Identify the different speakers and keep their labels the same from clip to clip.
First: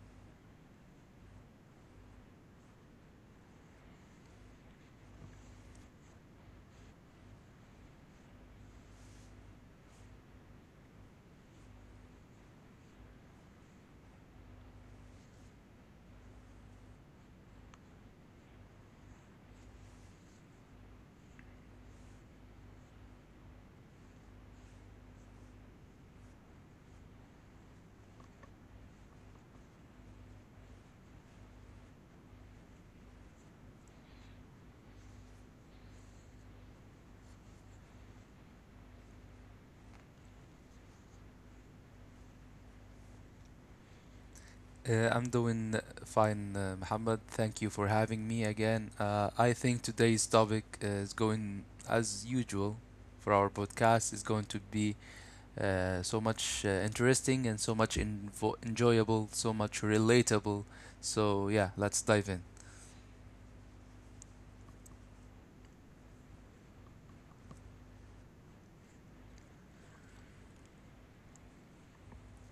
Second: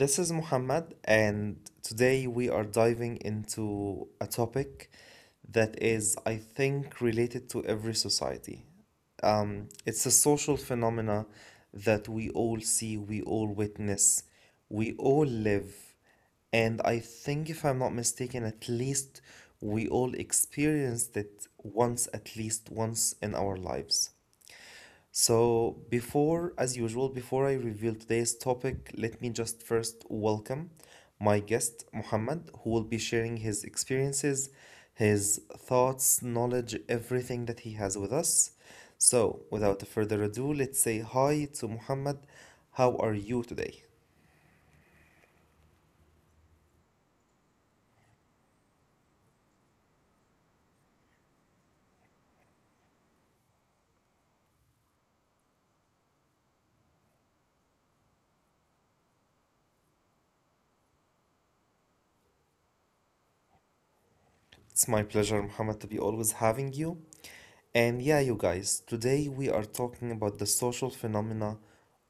Speaker 1: This is Muhammad, and today we are diving into a topic that is, I think, related to every society. It's a social phenomena that we all see, we all witness, we all live, and I think, if I'm not mistaken, at least we all experienced it once, at least once in our lives. So, before, as usual, before I reveal today's topic, let me just first welcome my guest, Muhammad, who will be sharing his experiences, his thoughts, knowledge, everything that he has with us. So, without further ado, let's say hi to Muhammad. How are you today?
Speaker 2: I'm doing fine, Muhammad. Thank you for having me again. I think today's topic is going, as usual, for our podcast is going to be so much interesting and so much enjoyable, so much relatable. So yeah, let's dive in.
Speaker 1: It's my pleasure, Muhammad, to be always having you. And yeah, you guys, today we are talking about the social phenomena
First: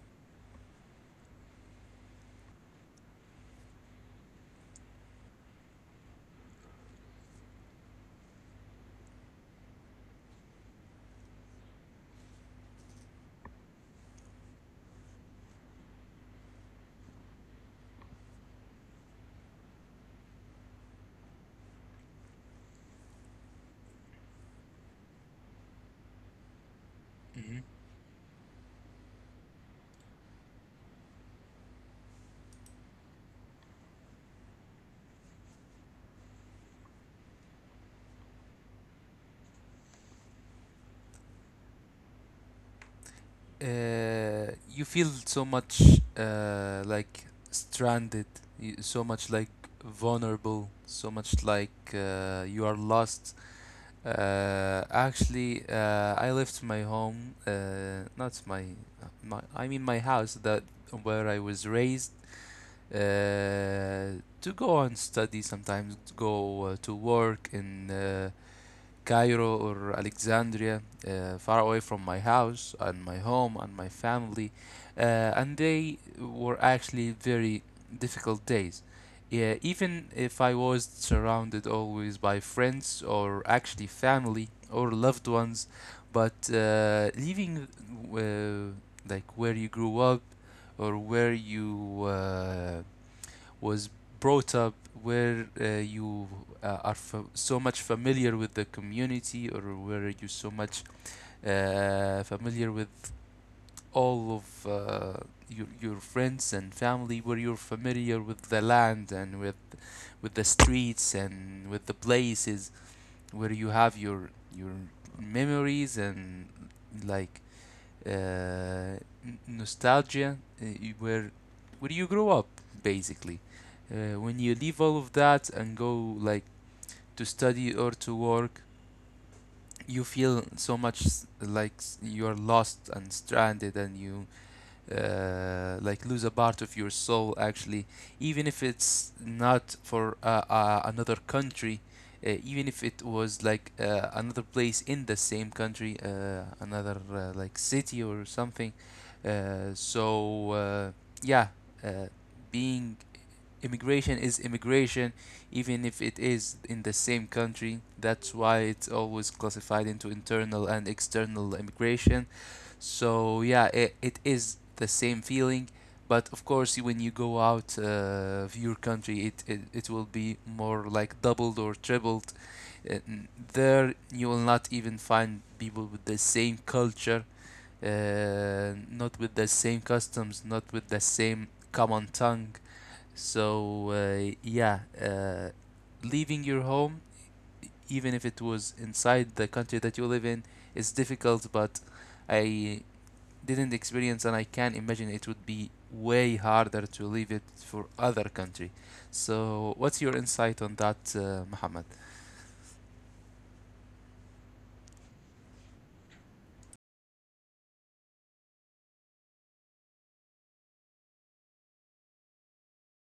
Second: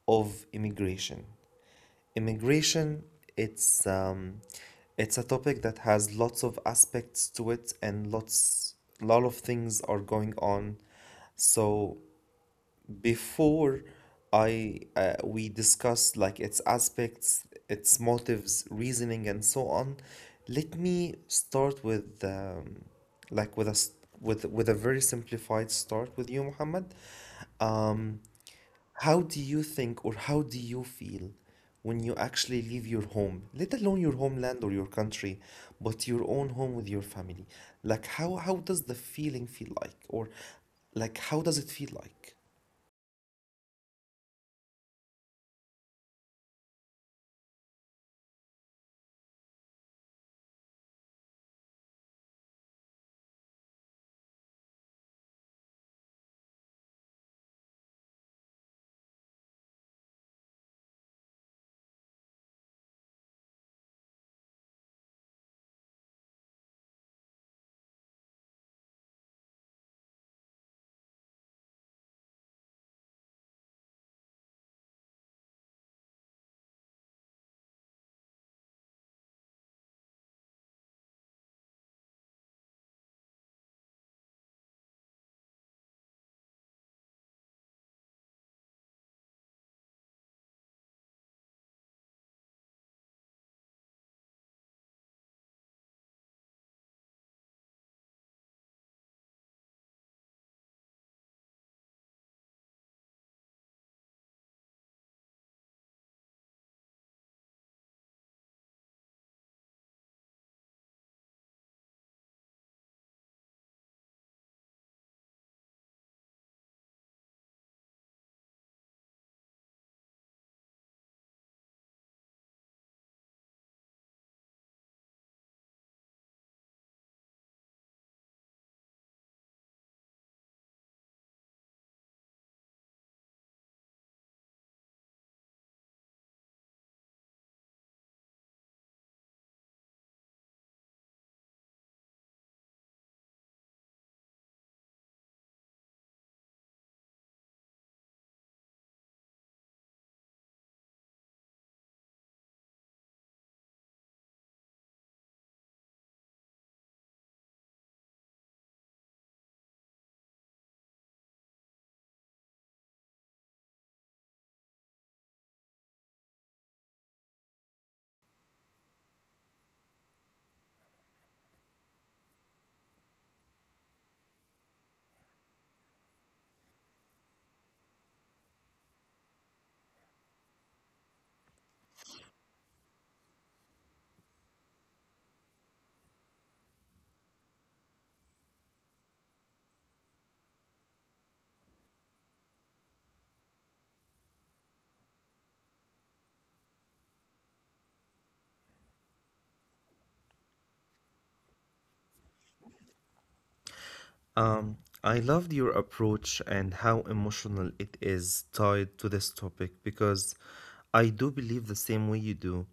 Speaker 1: of immigration. Immigration, it's um, it's a topic that has lots of aspects to it, and lot of things are going on. So before I we discuss like its aspects, its motives, reasoning, and so on, let me start with like with a very simplified start with you, Muhammad.
Speaker 2: hmm
Speaker 1: Um, how do you think, or how do you feel when you actually leave your home, let alone your homeland or your country, but your own home with your family? Like, how does the feeling feel like, or like, how does it feel like?
Speaker 2: You feel so much like stranded, so much like vulnerable, so much like you are lost. Actually, I left my home, not my, my, I mean my house that where I was raised, to go and study sometimes, to go to work in Cairo or Alexandria, far away from my house and my home and my family, uh, and they were actually very difficult days. Yeah, even if I was surrounded always by friends or actually family or loved ones, but leaving uh, like where you grew up or where you was brought up, where you so much familiar with the community, or where you so much familiar with all of your friends and family, where you're familiar with the land and with the streets and with the places where you have your memories and like uh, nostalgia, where where you grow up basically, when you leave all of that and go like to study or to work, you feel so much you're lost and stranded and you like lose a part of your soul actually, even if it's not for another country, even if it was like another place in the same country, another like city or something. So yeah uh, being Immigration is immigration even if it is in the same country. That's why it's always classified into internal and external immigration. So yeah, it is the same feeling, but of course, when you go out of your country, it will be more like doubled or tripled. Uh, n- There, you will not even find people with the same culture, not with the same customs, not with the same common tongue. So leaving your home, even if it was inside the country that you live in, is difficult, but I didn't experience and I can imagine it would be way harder to leave it for other country. So what's your insight on that, Muhammad?
Speaker 1: Um, I loved your approach and how emotional it is tied to this topic, because I do believe the same way you do.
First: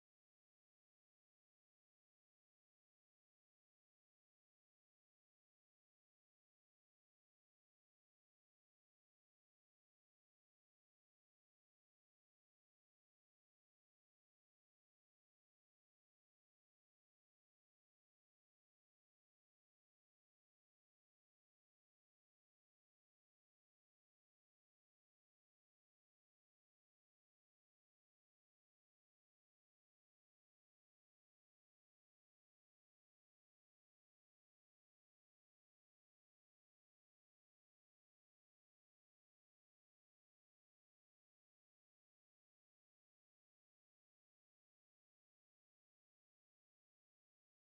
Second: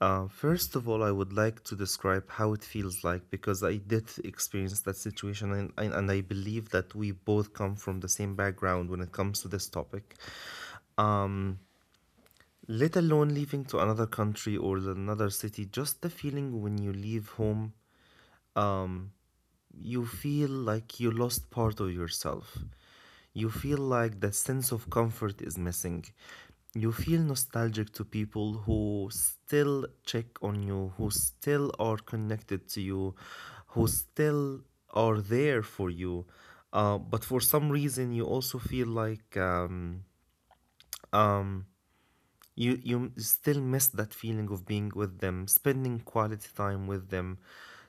Speaker 1: First of all, I would like to describe how it feels like, because I did experience that situation, and I believe that we both come from the same background when it comes to this topic. Let alone leaving to another country or another city, just the feeling when you leave home, you feel like you lost part of yourself. You feel like that sense of comfort is missing. You feel nostalgic to people who still check on you, who still are connected to you, who still are there for you. But for some reason, you also feel like um, you still miss that feeling of being with them, spending quality time with them.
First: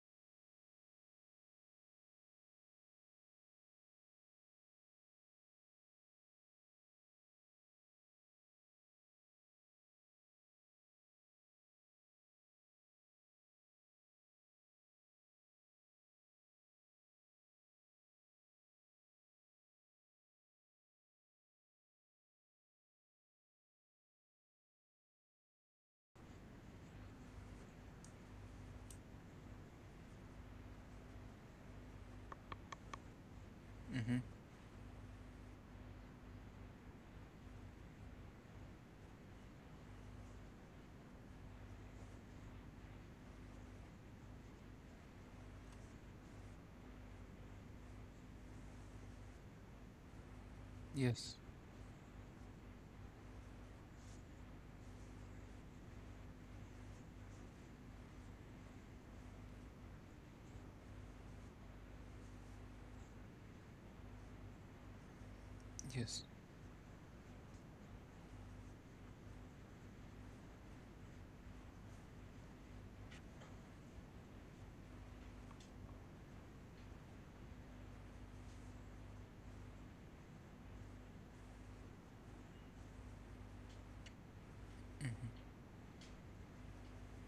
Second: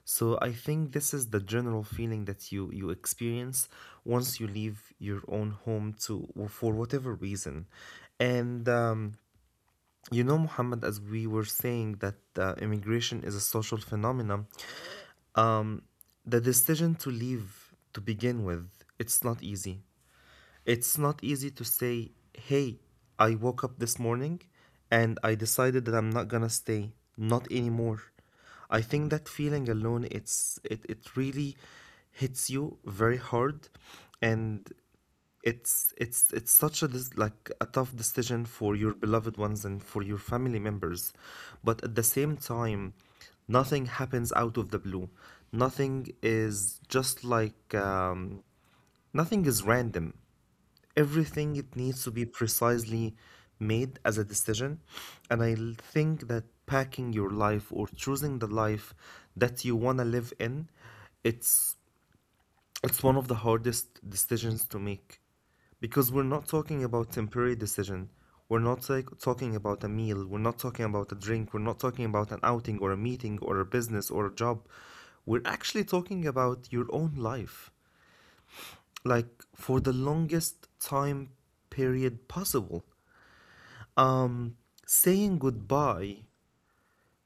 Speaker 1: So I think this is the general feeling that you experience once you leave your own home, to, for whatever reason. And you know, Muhammad, as we were saying that immigration is a social phenomenon, the decision to leave, to begin with, it's not easy. It's not easy to say, hey, I woke up this morning and I decided that I'm not gonna stay, not anymore. I think that feeling alone, it really hits you very hard,
Speaker 2: hmm
Speaker 1: and it's such like a tough decision for your beloved ones and for your family members. But at the same time, nothing happens out of the blue. Nothing is just like nothing is random.
Speaker 2: Yes,
Speaker 1: Everything, it needs to be precisely made as a decision. And I think that packing your life, or choosing the life that you want to live in, it's it's one of the hardest decisions to make, because we're
Speaker 2: yes.
Speaker 1: not talking about temporary decision, we're not like talking about a meal, we're not talking about a drink, we're not talking about an outing or a meeting or a business or a job. We're actually talking about your own life, like, for the longest time period possible. Um, Saying goodbye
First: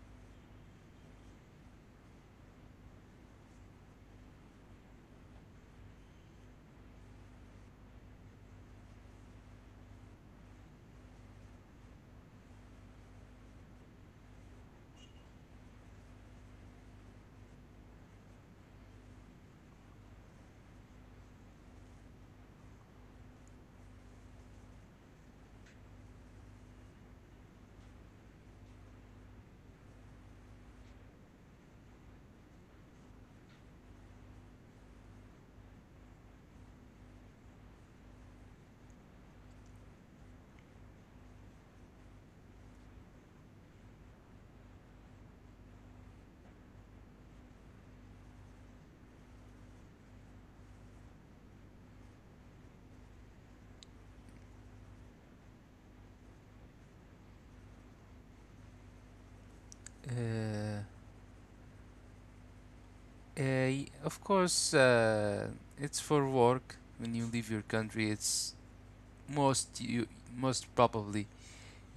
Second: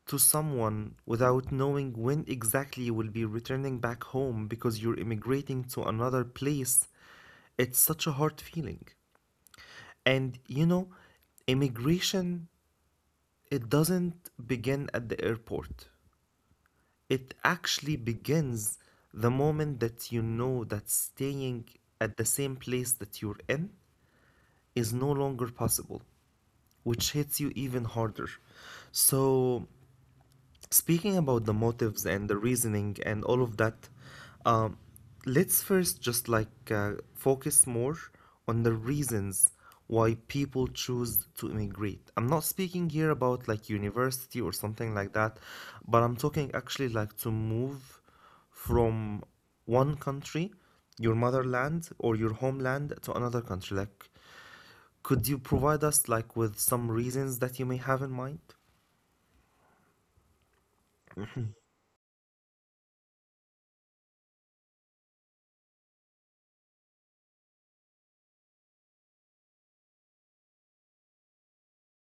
Speaker 1: to someone without knowing when exactly you will be returning back home because you're immigrating to another place, it's such a hard feeling. And you know, immigration, it doesn't begin at the airport. It actually begins the moment that you know that staying at the same place that you're in is no longer possible, which hits you even harder. So, speaking about the motives and the reasoning and all of that, um, let's first just like focus more on the reasons why people choose to immigrate. I'm not speaking here about like university or something like that, but I'm talking actually like to move from one country, your motherland or your homeland, to another country. Like, could you provide us like with some reasons that you may have in mind?
Speaker 2: Uh, Eh. Of course, it's for work. When you leave your country, it's most you most probably,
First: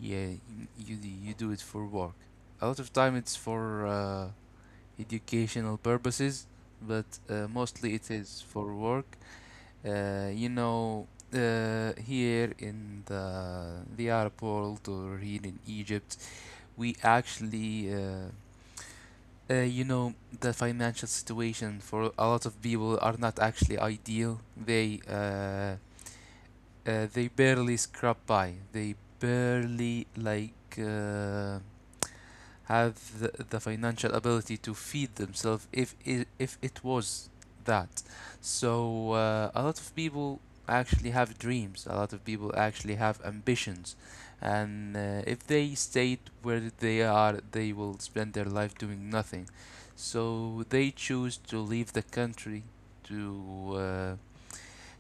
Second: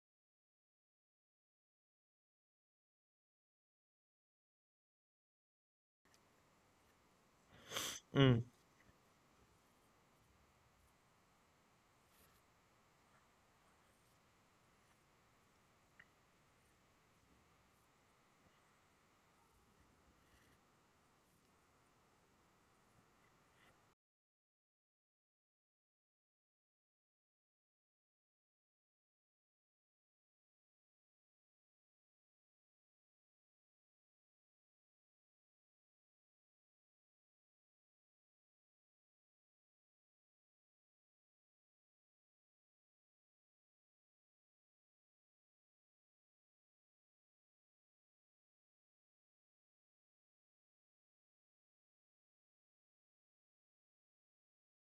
Speaker 2: yeah, you you do it for work. A lot of time it's for educational purposes, but mostly it is
Speaker 1: Mm,
Speaker 2: for work. You know, here in the airport or here in Egypt, we actually, you know, the financial situation for a lot of people are not actually ideal. They barely scrap by. They barely like. Have the financial ability to feed themselves if it was that. So a lot of people actually have dreams. A lot of people actually have ambitions, and if they stayed where they are, they will spend their life doing nothing. So they choose to leave the country to uh,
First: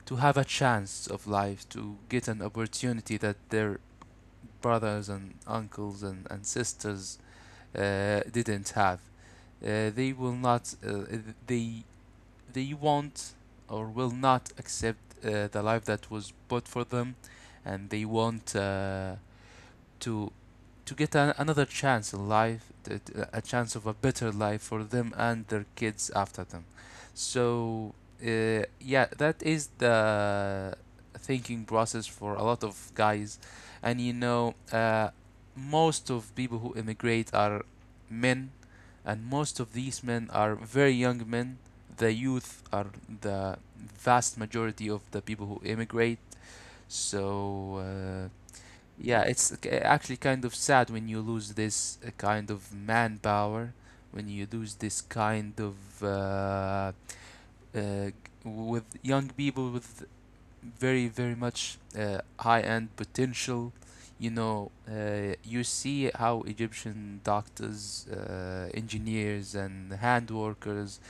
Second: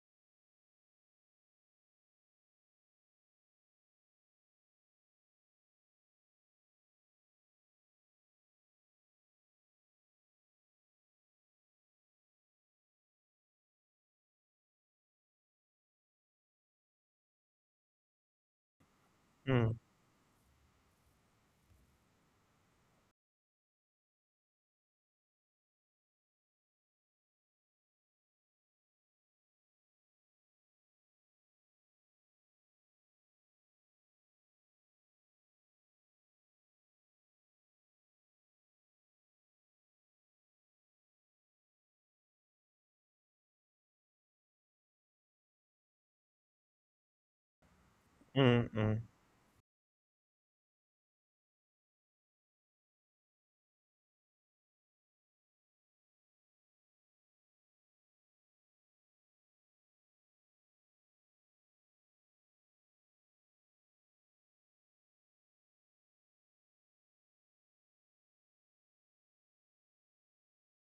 Speaker 2: to have a chance of life, to get an opportunity that their brothers and uncles and sisters didn't have. Uh, they will not. Uh, they they won't or will not accept the life that was bought for them, and they want
Speaker 1: mm,
Speaker 2: to to get an another chance in life, a chance of a better life for them and their kids after them. So, uh, yeah, that is the thinking process for a lot of guys. And you know, uh, most of people who immigrate are men, and most of these men are very young men. The youth are the vast majority of the people who immigrate. So, uh,
Speaker 1: mm, mm.
Speaker 2: yeah, it's actually kind of sad when you lose this kind of manpower, when you lose this kind of uh, uh, g- with young people with very, very much high-end potential. You know, you see how Egyptian doctors, engineers, and hand workers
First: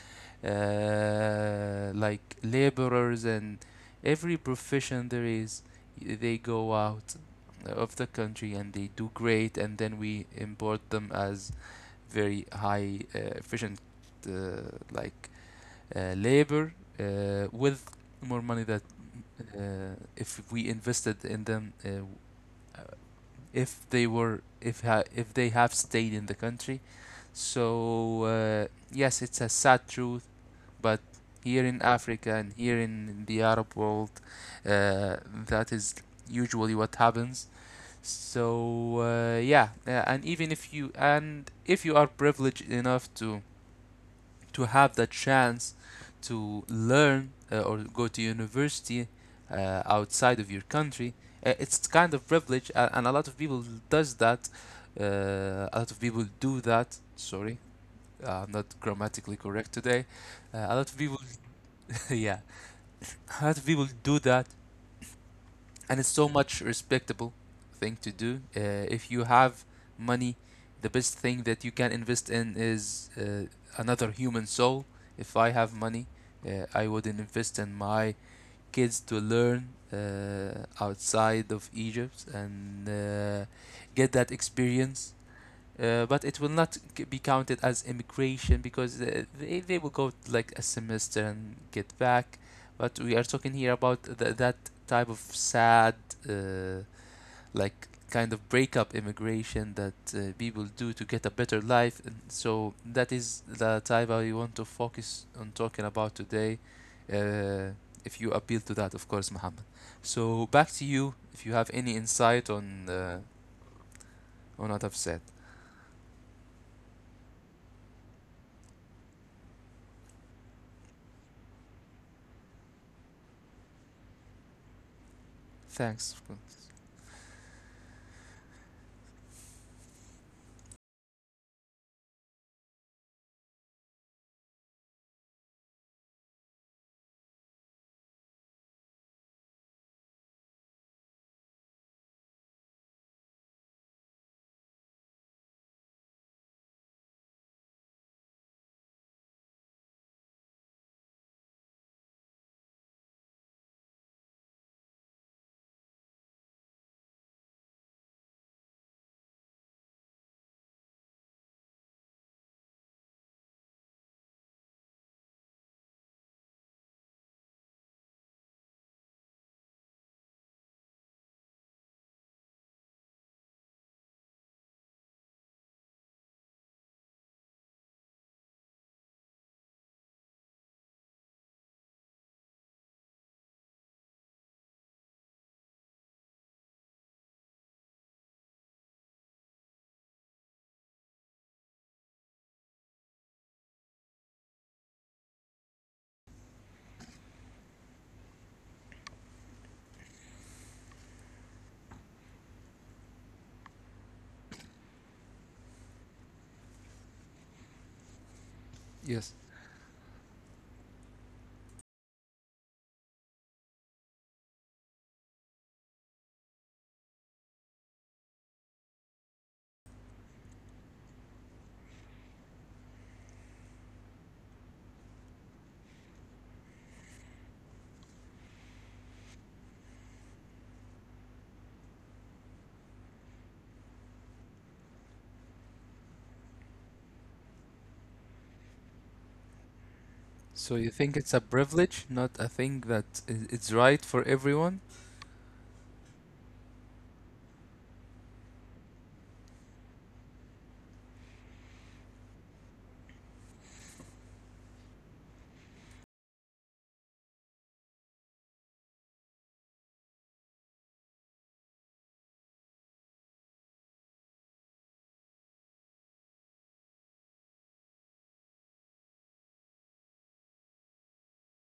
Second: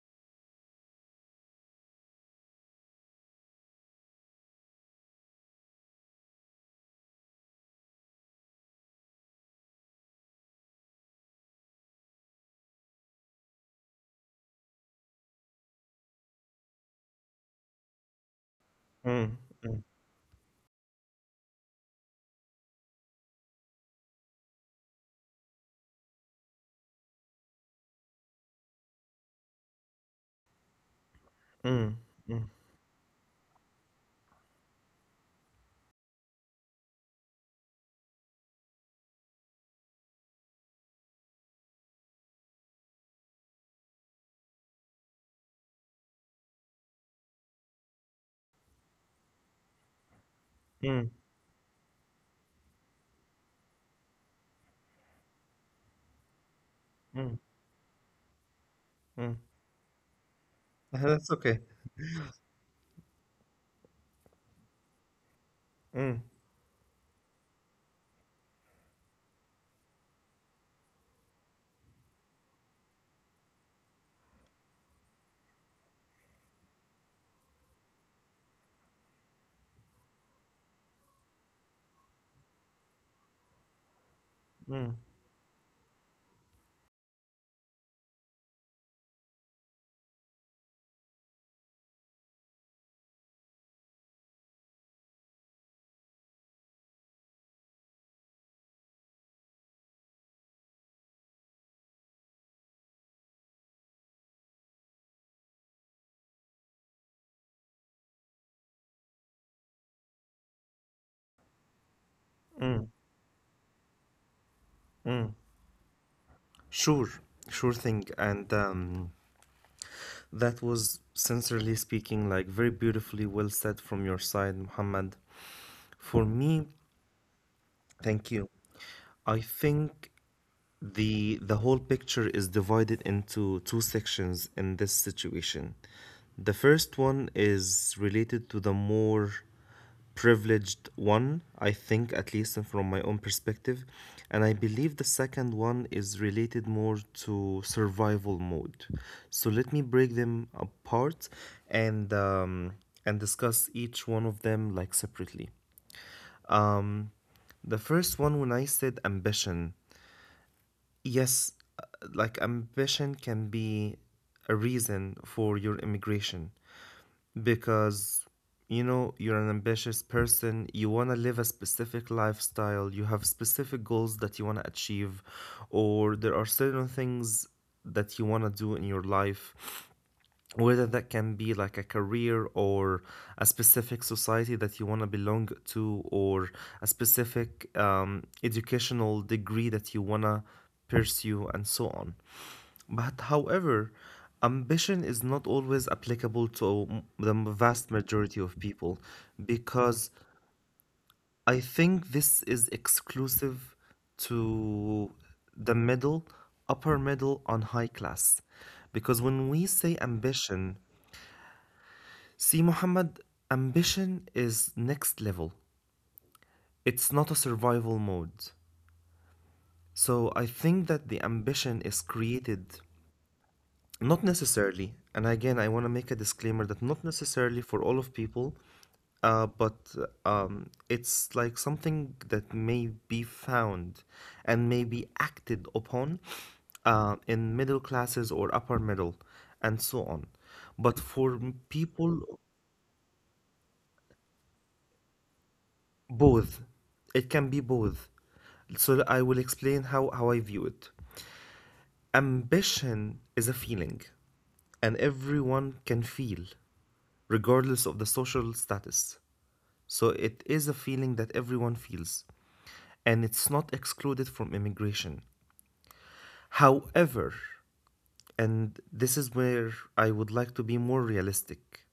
Speaker 2: like laborers and every profession there is, they go out of the country and they do great, and then we import them as very high efficient uh, like labor with more money that
Speaker 1: Mm, mm,
Speaker 2: if we invested in them uh, if they were if they have stayed in the country. So yes, it's a sad truth, but here in
Speaker 1: mm,
Speaker 2: Africa
Speaker 1: mm,
Speaker 2: and here in the Arab world, uh, that is usually what happens. So and even if you and if you are privileged enough to have the chance to learn or go to university outside of your country,
Speaker 1: mm,
Speaker 2: it's kind of privilege, and a lot of people does that. A lot of people do that.
Speaker 1: mm,
Speaker 2: Sorry, I'm not grammatically
Speaker 1: mm.
Speaker 2: correct today. A lot of people,
Speaker 1: That's okay.
Speaker 2: yeah. A lot of people do that, and it's so
Speaker 1: Mm,
Speaker 2: much respectable thing to do. If you have money, the best thing that you can invest in is another human soul. If I have money, I would invest in my kids to learn outside of Egypt and get that
Speaker 1: mm,
Speaker 2: experience, but it will not be counted as immigration because they will go like a semester and get back. But we are talking here about that type of sad, uh, like kind of breakup immigration that people do to get a better life. And so that is the type I want to focus on talking about today. Uh, if you appeal to that, of course, Muhammad. So back to you if you have any insight on what I've said.
Speaker 1: mm. Sure, sure thing. And that was, sincerely speaking, like, very beautifully well said from your side, Muhammad.
Speaker 2: Thanks.
Speaker 1: For me, thank you. I think the whole picture is divided into two sections in this situation. The first one is related to the more privileged one, I think, at least from my own perspective. And I believe the second one is related more to survival mode. So let me break them apart, and um, and discuss each one of them like separately. Um, the first one, when I said ambition, yes, uh, like, ambition can be a reason for your immigration, because you know, you're an ambitious person, you want to live a specific lifestyle, you have specific goals that you want to achieve, or there are certain things that you want to do in your life, whether that can be like a career, or a specific society that you want to belong to, or a specific educational degree that you want to pursue, and so on. But however, ambition is not always applicable to the vast majority of people, because I think this is exclusive to the middle, upper middle, and high class. Because
Speaker 2: Yes.
Speaker 1: when we say ambition, see, Muhammad, ambition is next level. It's not a survival mode. So I think that the ambition is created, not necessarily, and again, I want to make a disclaimer that not necessarily for all of people, but it's like something that may be found and may be acted upon in middle classes or upper middle, and so on.
Speaker 2: So
Speaker 1: But
Speaker 2: you
Speaker 1: for
Speaker 2: think it's a
Speaker 1: people,
Speaker 2: privilege, not a thing that it's right for everyone?
Speaker 1: both, it can be both. So I will explain how, I view it. Ambition is a feeling, and everyone can feel, regardless of the social status. So it is a feeling that everyone feels, and it's not excluded from immigration. However, and this is where I would like to be more realistic,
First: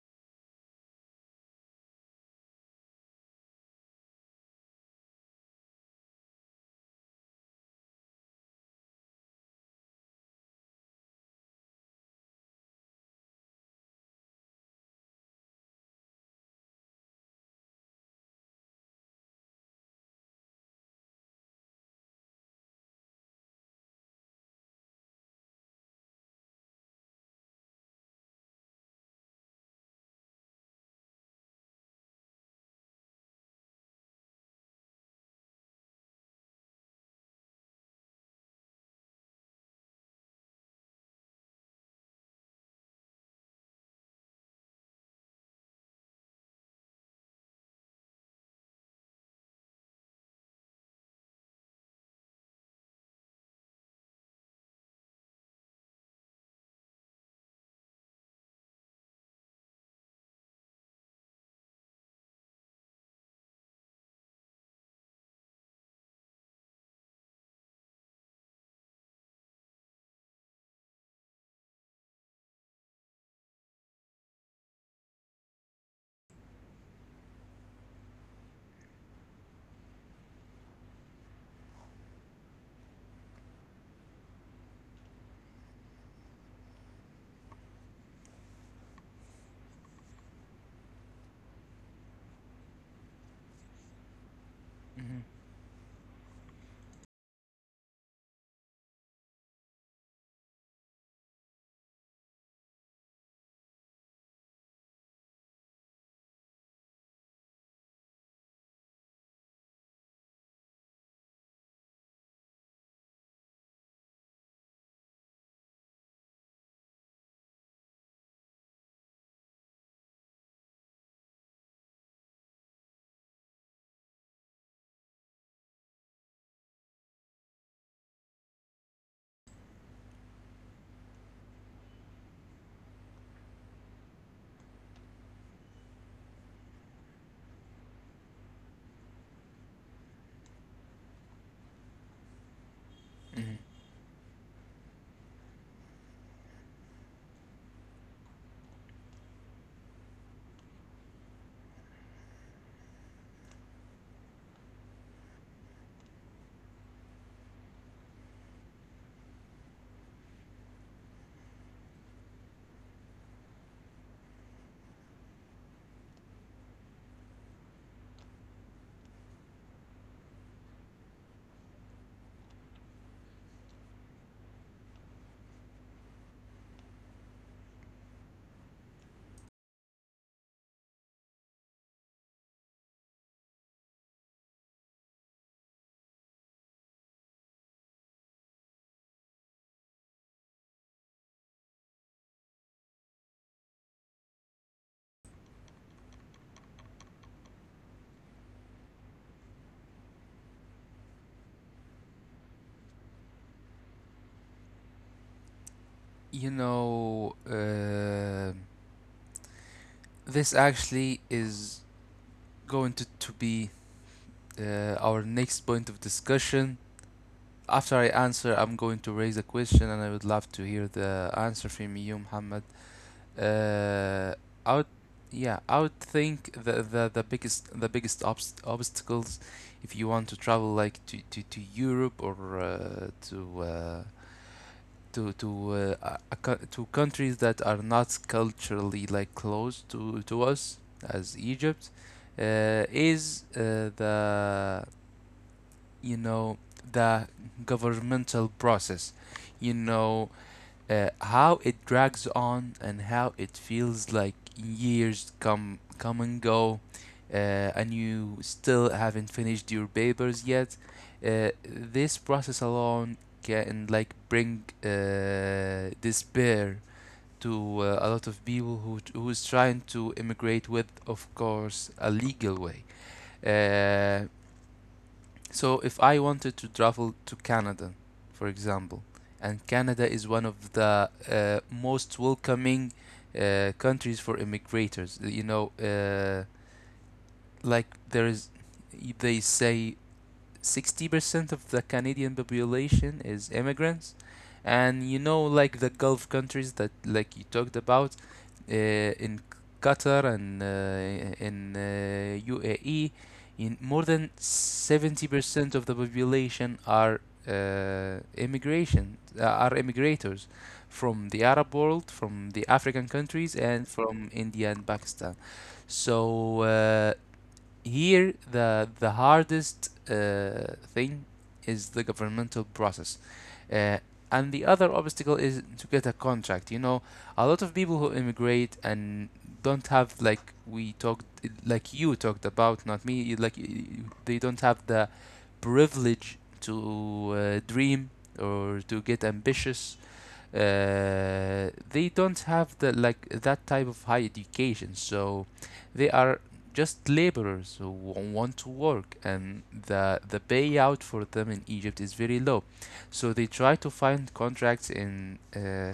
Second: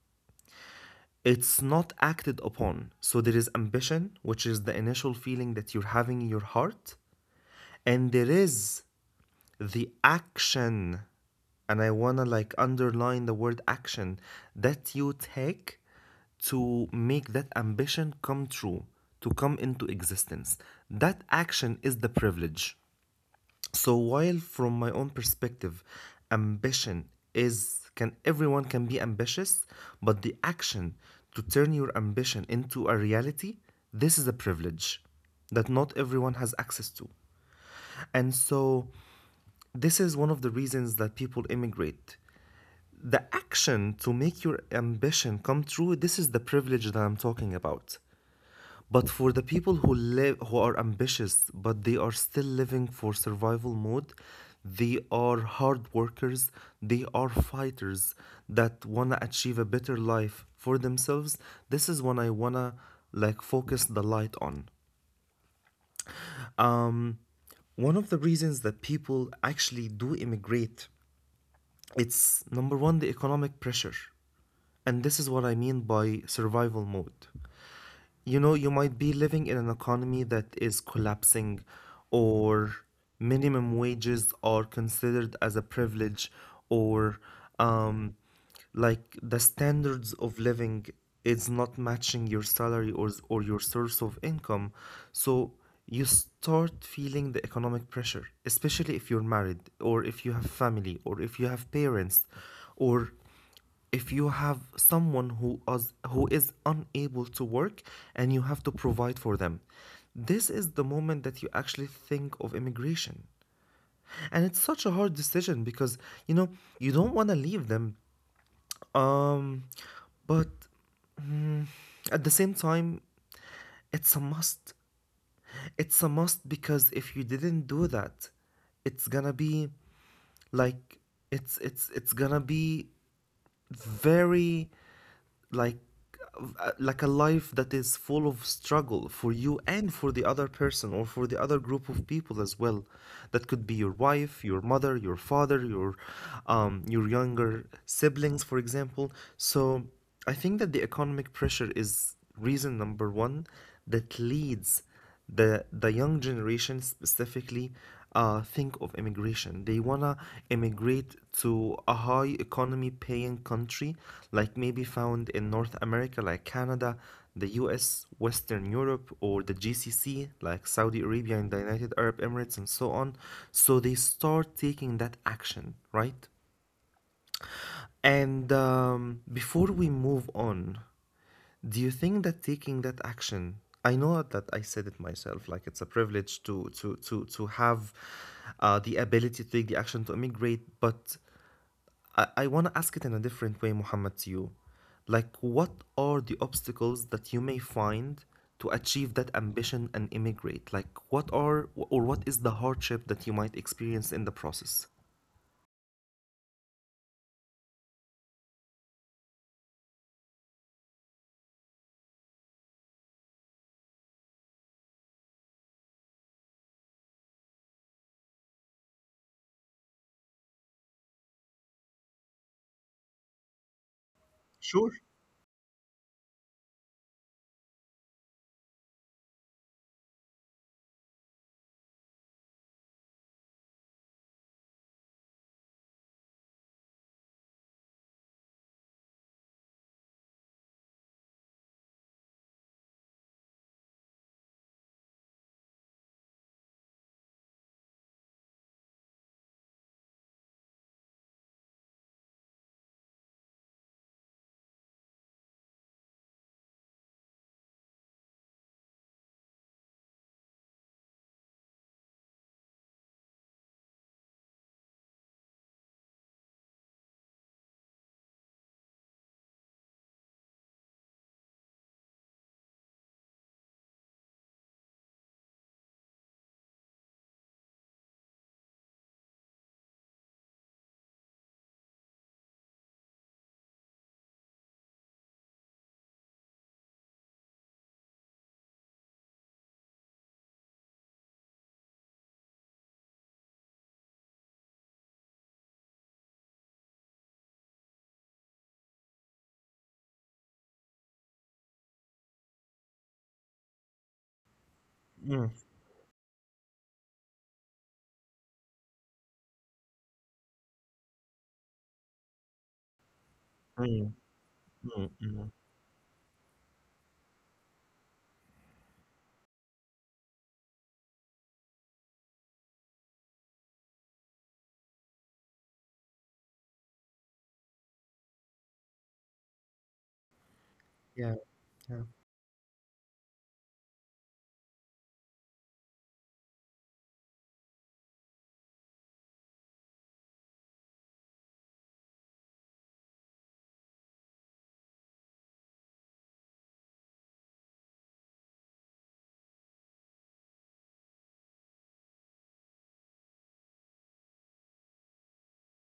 Speaker 1: it's not acted upon. So there is ambition, which is the initial feeling that you're having in your heart. And there is the action, and I want to like underline the word action that you take to make that ambition come true, to come into existence. That action is the privilege. So while from my own perspective, ambition is, can, everyone can be ambitious, but the action to turn your ambition into a reality, this is a privilege that not everyone has access to. And so this is one of the reasons that people immigrate. The action to make your ambition come true, this is the privilege that I'm talking about. But for the people who are ambitious, but they are still living for survival mode, they are hard workers, they are fighters that want to achieve a better life for themselves. This is when I want to like focus the light on. Um One of the reasons that people actually do immigrate, it's number one, the economic pressure. And this is what I mean by survival mode. You know, you might be living in an economy that is collapsing, or minimum wages are considered as a privilege, or um, like, the standards of living is not matching your salary, or your source of income.
Speaker 2: Mhm,
Speaker 1: So you start feeling the economic pressure, especially if you're married, or if you have family, or if you have parents, or if you have someone who is unable to work, and you have to provide for them. This is the moment that you actually think of immigration, and it's such a hard decision, because you know, you don't want to leave them. um but at the same time, it's a must. It's a must, because if you didn't do that, it's gonna be, like, it's gonna be very like like a life that is full of struggle, for you and for the other person, or for the other group of people as well, that could be
Speaker 2: mhm.
Speaker 1: your wife, your mother, your father, your younger siblings, for example. So I think that the economic pressure is reason number one that leads the young generation specifically think of immigration. They wanna immigrate to a high economy paying country, like maybe found in North America, like Canada, the U.S., Western Europe, or the GCC, like Saudi Arabia and the United Arab Emirates, and so on. So they start taking that action, right? And Before we move on, do you think that taking that action, I know that I said it myself, like it's a privilege to have the ability to take the action to immigrate, but I want to ask it in a different way, Muhammad, to you. Like, what are the obstacles that you may find to achieve that ambition and immigrate? Like, what are or what is the hardship that you might experience in the process?
Speaker 2: You know, this actually is going to be our next point of discussion. After I answer, I'm going to raise a question and I would love to hear the answer from you, Muhammad. Uh, out
Speaker 1: Sure.
Speaker 2: Yeah, I would think the biggest obstacles if you want to travel like to Europe or to a co- to countries that are not culturally like close to us as Egypt is the, you know, the governmental process. You know, how it drags on and how it feels like years come and go, uh, and you still haven't finished your papers yet. This process alone can like bring despair to a lot of people who who's trying to immigrate with of course a legal way. uh, so if I wanted to travel to Canada, for example, and Canada is one of the most welcoming countries for immigrators, you know, like there is, they say 60% of the Canadian population is immigrants. And you know, like the Gulf countries that like you talked about, in Qatar and in UAE, in more than
Speaker 1: Mm,
Speaker 2: 70% of the population are immigration are immigrators from the Arab world, from the African countries, and
Speaker 1: mm,
Speaker 2: from India and
Speaker 1: mm,
Speaker 2: Pakistan.
Speaker 1: mm.
Speaker 2: So here the hardest thing is the governmental process, uh, and the other obstacle is to get a contract. You know, a lot of people who immigrate and don't have, like we talked,
Speaker 1: Yeah,
Speaker 2: like
Speaker 1: yeah.
Speaker 2: you talked about, not me, like, they don't have the privilege to dream or to get ambitious. They don't have the like that type of high education, so they are just laborers who want to work, and the payout for them in Egypt is very low, so they try to find contracts in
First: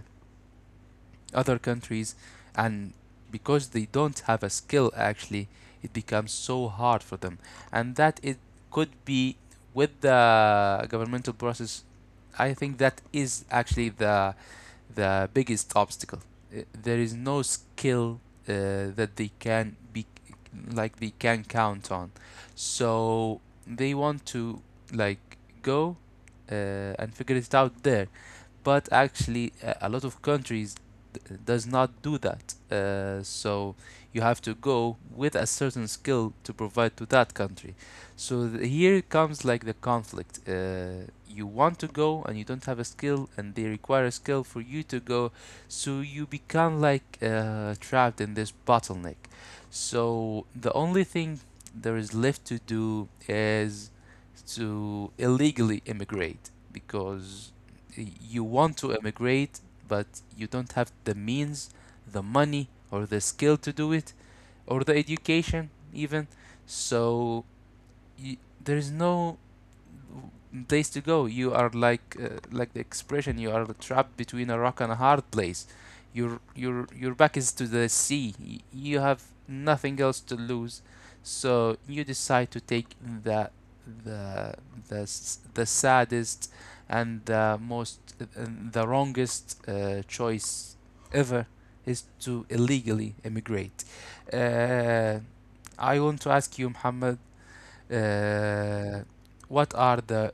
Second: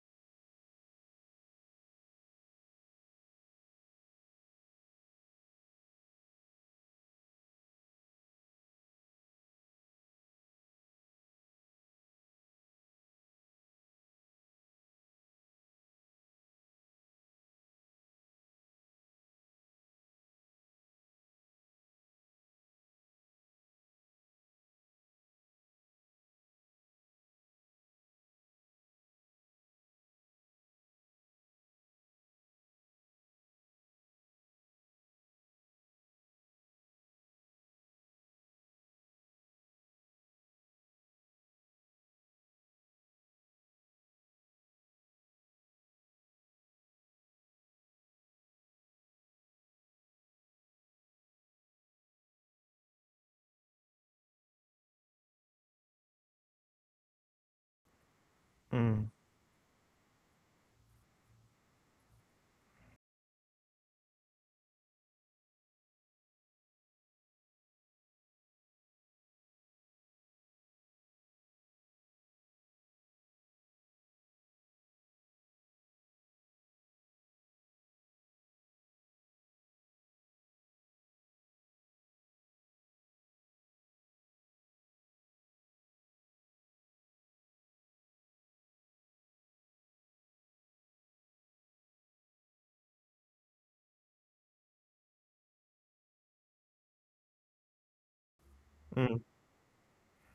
Speaker 2: other countries, and because they don't have a skill actually, it becomes so hard for them, and that it could be with the governmental process. I think that is actually the biggest obstacle. There is no skill that they can be like they can count on. So they want to like go uh, and figure it out there, but actually a lot of countries does not do that. So you have to go with a certain skill to provide to that country. So here comes like the conflict. You want to go and you don't have a skill, and they require a skill for you to go. So you become like trapped in this bottleneck. So the only thing there is left to do is to illegally immigrate because you want to
Speaker 1: Mm,
Speaker 2: immigrate, but you don't have the means, the money, or the skill to do it, or the education, even. So you, there is no place to go. You are like the expression. You are trapped between a rock and a hard place. Your back is to the sea. You have nothing else to lose, so you decide to take the the the saddest and the most and the wrongest choice ever is to illegally immigrate. Uh, I want to ask you, Muhammad, uh,
Speaker 1: mm.
Speaker 2: what are the?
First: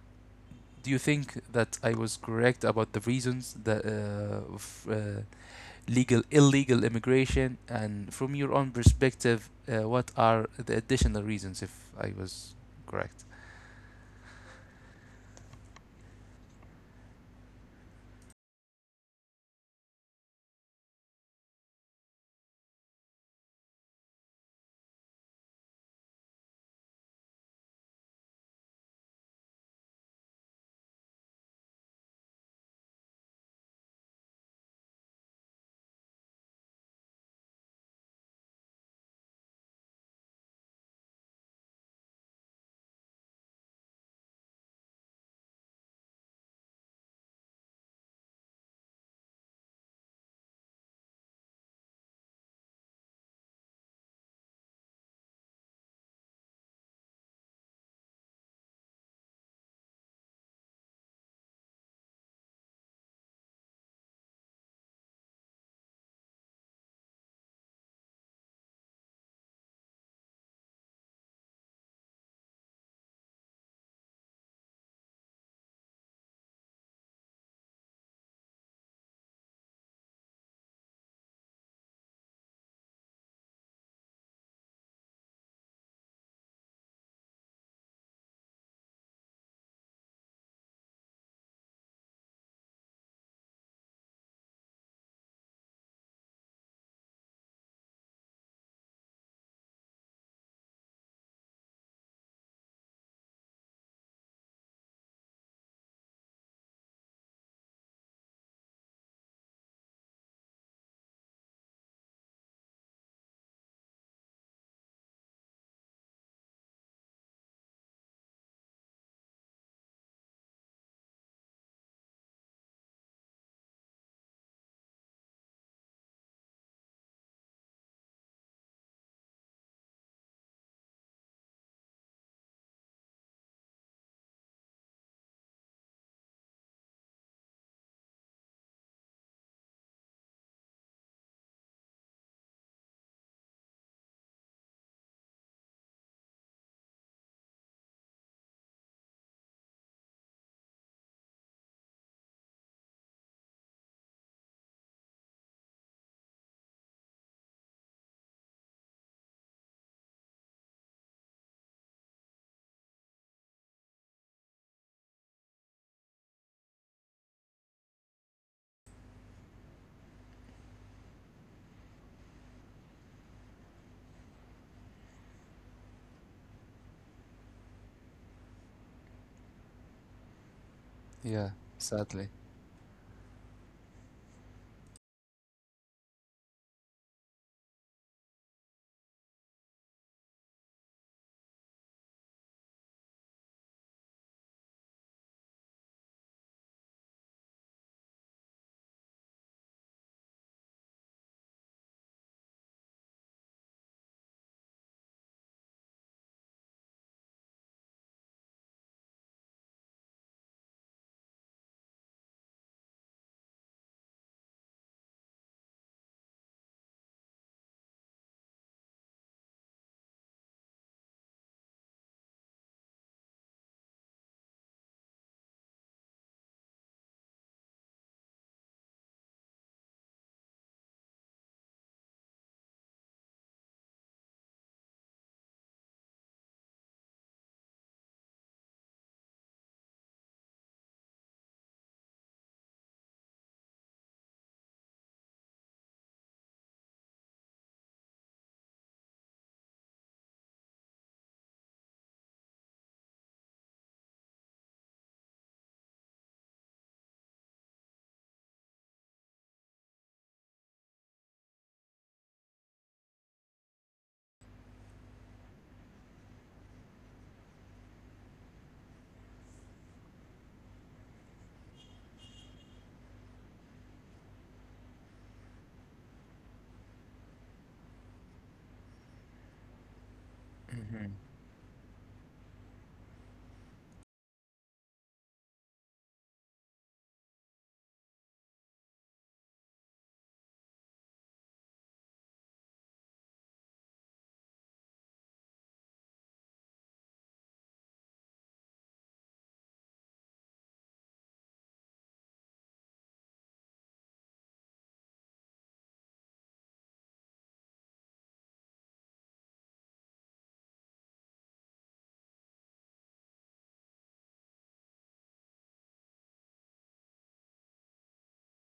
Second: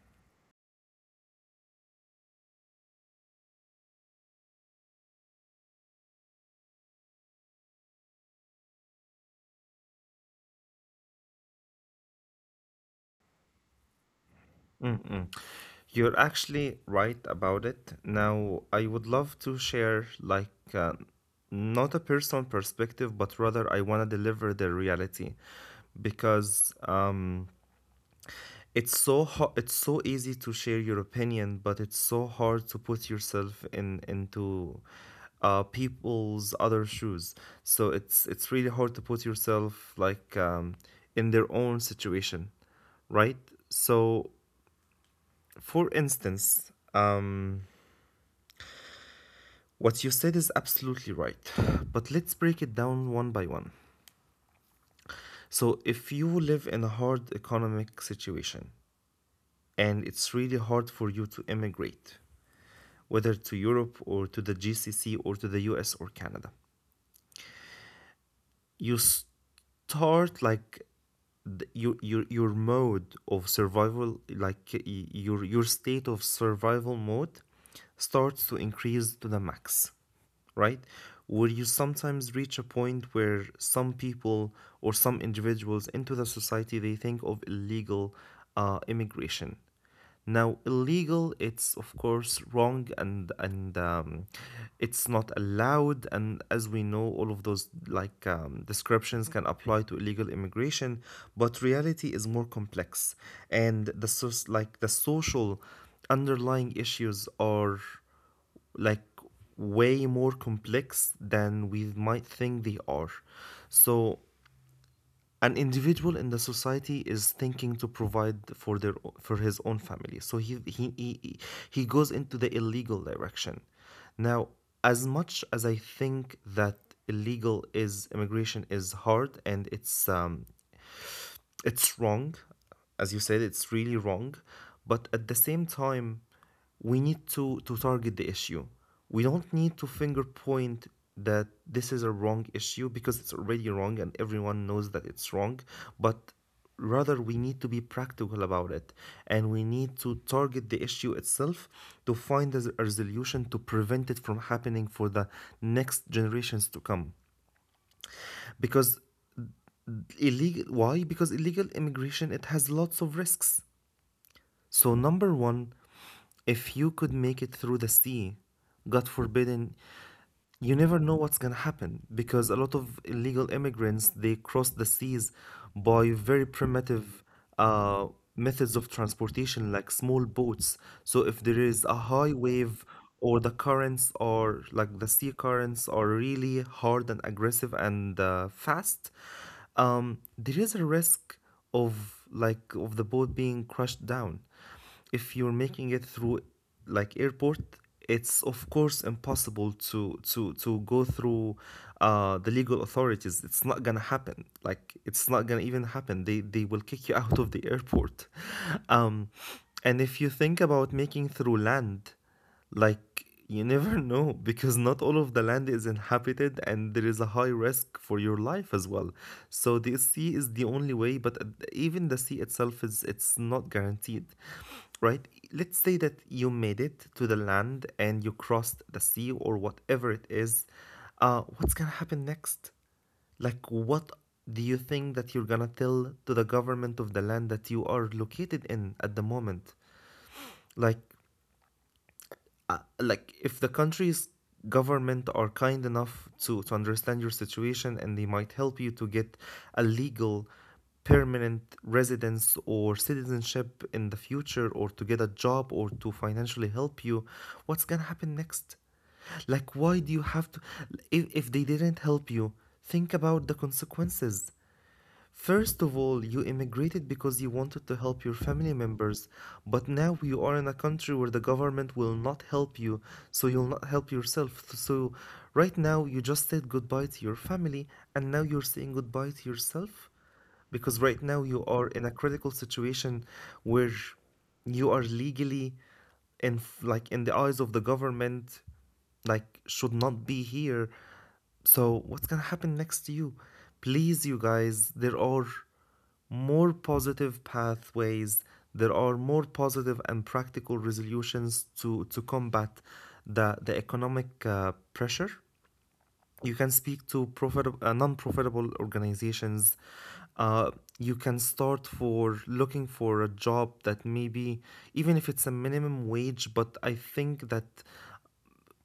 Speaker 2: Do you think that I was correct about the reasons that of legal illegal immigration? And from your own perspective, what are the additional reasons if I was correct?
Speaker 1: Mm-mm. You're actually right about it. Now, I would love to share, like, not a personal perspective, but rather I want to deliver the reality because it's so it's so easy to share your opinion, but it's so hard to put yourself in into people's other shoes. So it's really hard to put yourself like in their own situation, right? So for instance, what you said is absolutely right, but let's break it down one by one. So, if you live in a hard economic situation and it's really hard for you to immigrate, whether to Europe or to the GCC or to the US or Canada, you start like your mode of survival like your state of survival mode starts to increase to the max, right? Where you sometimes reach a point where some people or some individuals into the society, they think of illegal immigration. Now, illegal, it's of course wrong, and it's not allowed. And as we know, all of those like descriptions can apply to illegal immigration, but reality is more complex, and the source like the social underlying issues are, like, way more complex than we might think they are. So an individual in the society is thinking to provide for their for his own family, so he goes into the illegal direction. Now, as much as I think that illegal is immigration is hard and it's wrong, as you said, it's really wrong, but at the same time, we need to target the issue. We don't need to finger point that this is a wrong issue because it's already wrong and everyone knows that it's wrong, but rather we need to be practical about it, and we need to target the issue itself, to find a resolution to prevent it from happening for the next generations to come. Because illegal, why? Because illegal immigration, it has lots of risks. So number one, if you could make it through the sea, God forbidden, you never know what's going to happen because a lot of illegal immigrants, they cross the seas by very primitive uh, methods of transportation like small boats. So
Speaker 2: Yeah,
Speaker 1: if there is a
Speaker 2: sadly.
Speaker 1: high wave or the currents or like the sea currents are really hard and aggressive and fast, there is a risk of like of the boat being crushed down. If you're making it through like airport, it's of course impossible to go through the legal authorities. It's not gonna happen, like it's not gonna even happen. They will kick you out of the airport. um and if you think about making through land, like, you never know because not all of the land is inhabited and there is a high risk for your life as well. So the sea is the only way, but even the sea itself is it's not guaranteed. Right? Let's say that you made it to the land and you crossed the sea or whatever it is. What's gonna happen next? Like, what do you think that you're gonna tell to the government of the land that you are located in at the moment? Like, like if the country's government are kind enough to understand your situation and they might help you to get a legal permanent residence or citizenship in the future, or to get a job, or to financially help you. What's gonna happen next? Like, why do you have to, if they didn't help you, think about the consequences. First of all, you immigrated because you wanted to help your family members, but now you are in a country where the government will not help you, so you'll not help yourself. So, right now, you just said goodbye to your family, and now you're saying goodbye to yourself? Because right
Speaker 2: Hmm.
Speaker 1: now you are in a critical situation where you are legally in, like in the eyes of the government, like should not be here. So what's gonna happen next to you? Please, you guys, there are more positive pathways. There are more positive and practical resolutions to combat the economic pressure. You can speak to profit non-profitable organizations. uh, you can start for looking for a job that maybe even if it's a minimum wage, but I think that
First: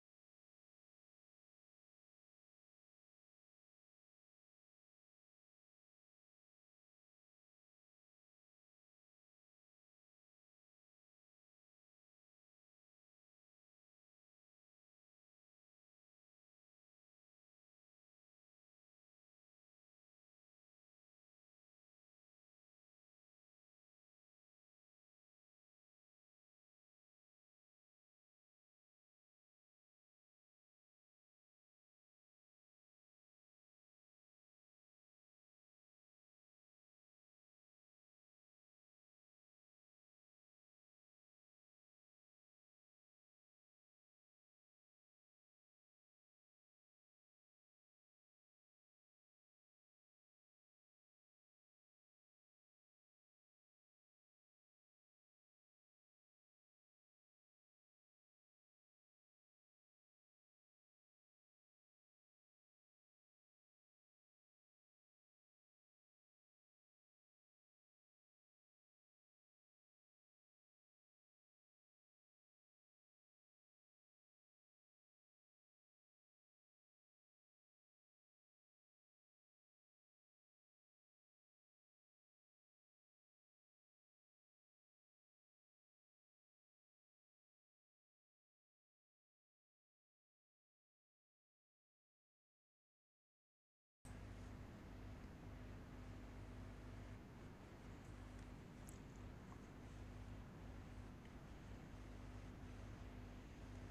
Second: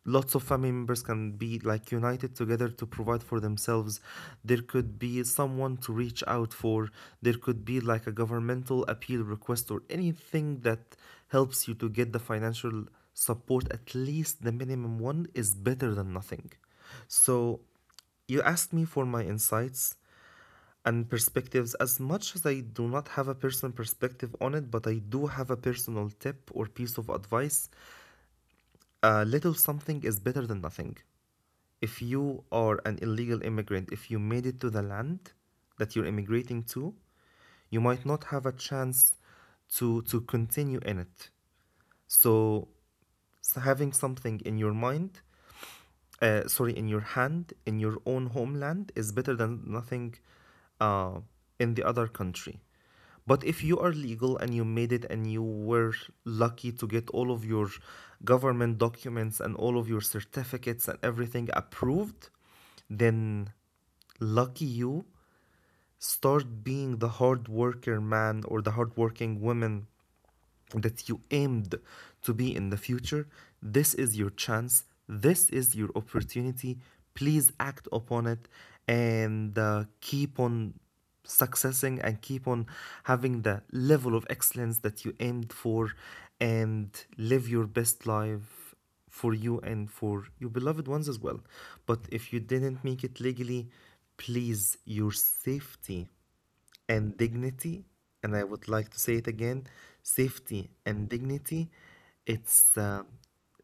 Speaker 1: lots of family members can be like united together to provide for themselves. There could be someone to reach out for. There could be like a governmental appeal request or anything that helps you to get the financial support. At least the minimum one is better than nothing. So you asked me for my insights and perspectives. As much as I do not have a personal perspective on it, but I do have a personal tip or piece of advice. A little something is better than nothing. If you are an illegal immigrant, if you made it to the land that you're immigrating to, you might not have a chance to continue in it. So having something in your mind, sorry, in your hand, in your own homeland, is better than nothing uh, in the other country. But if you are legal and you made it and you were lucky to get all of your government documents and all of your certificates and everything approved, then lucky you, start being the hard worker man or the hardworking woman that you aimed to be in the future. This is your chance. This is your opportunity. Please act upon it, and keep on successing and keep on having the level of excellence that you aimed for, and live your best life for you and for your beloved ones as well. But if you didn't make it legally, please, your safety and dignity, and I would like to say it again, safety and dignity, it's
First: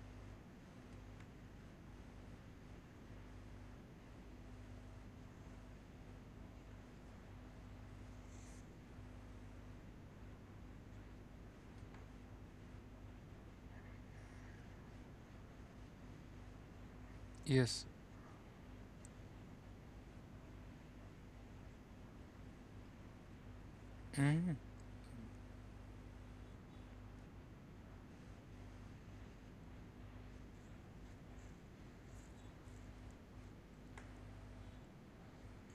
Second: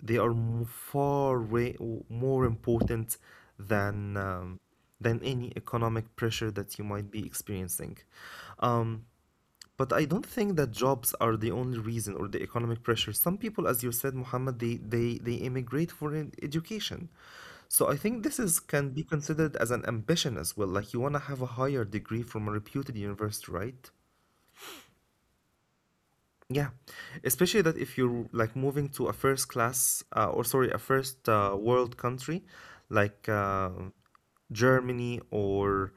Speaker 1: they are far way, more important than um, than any economic pressure that you might be experiencing. Um, but I don't think that jobs are the only reason or the economic pressure. Some people, as you said, Muhammad, they immigrate for an education. So I
Speaker 2: Yes.
Speaker 1: think this is can be considered as an ambition as well. Like you want to have a higher degree from a reputed university, right?
Speaker 2: Hmm.
Speaker 1: Yeah, especially that if you're like moving to a first class or sorry, a first world country, like Germany or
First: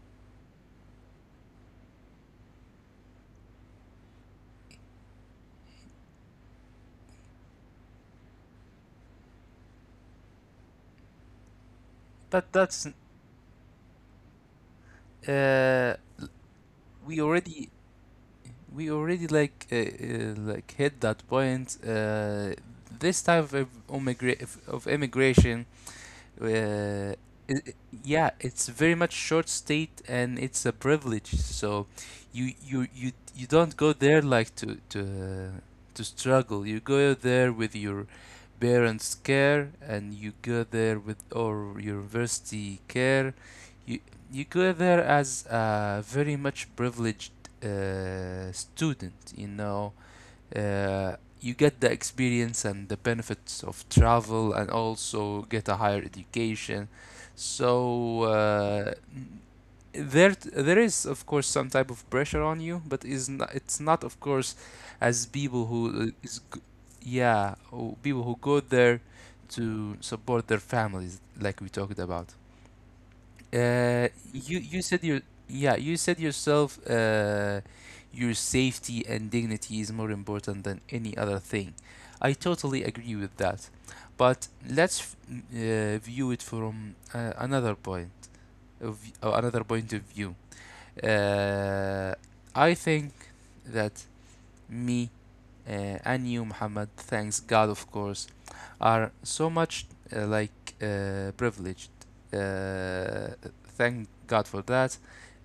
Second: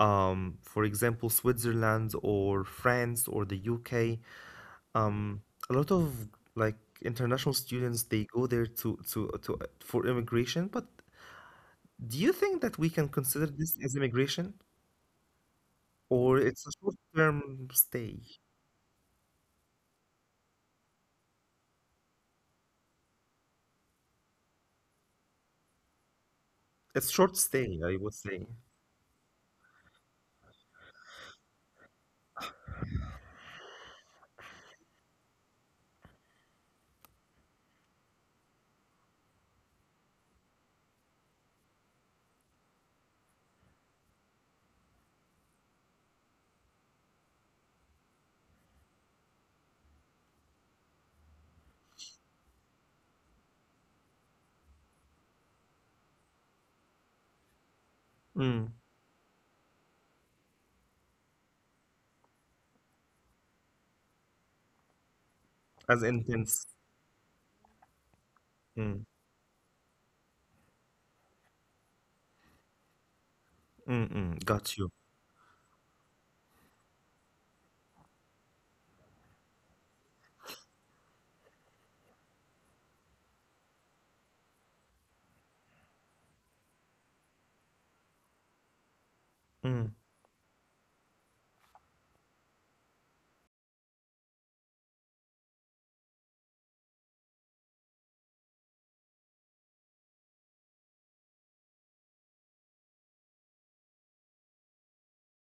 Speaker 1: for example, Switzerland or France or the UK. um a lot of, like, international students, they go there to for immigration. But do you
Speaker 2: But
Speaker 1: think that
Speaker 2: that's
Speaker 1: we can consider this as immigration
Speaker 2: uh,
Speaker 1: or it's a
Speaker 2: we already
Speaker 1: short-term stay?
Speaker 2: we already like hit that point. This type of immigra- of immigration Uh,
Speaker 1: It's short
Speaker 2: I-
Speaker 1: stay, I would
Speaker 2: Yeah,
Speaker 1: say.
Speaker 2: it's very much short state, and it's a privilege. So, you don't go there like to to struggle. You go there with your parents' care, and you go there with or your university care. You you go there as a very much privileged student. You know, uh, you get the experience and the benefits of travel and also get a higher education. So
Speaker 1: Mm,
Speaker 2: there is of course some type of pressure on you, but is not, it's not of course as people
Speaker 1: as
Speaker 2: who
Speaker 1: intense.
Speaker 2: yeah, people who go there
Speaker 1: Mm,
Speaker 2: to support their families like we talked about. Uh,
Speaker 1: mm, mm,
Speaker 2: you
Speaker 1: got
Speaker 2: you
Speaker 1: you.
Speaker 2: said your Yeah, you said yourself, your safety and dignity is more important than any other thing. I totally agree with that, but view it from another point of or another point
Speaker 1: Mm.
Speaker 2: of view. Uh, I think that me and you, Muhammad, thanks God, of course, are so much privileged. Uh, thank God for that.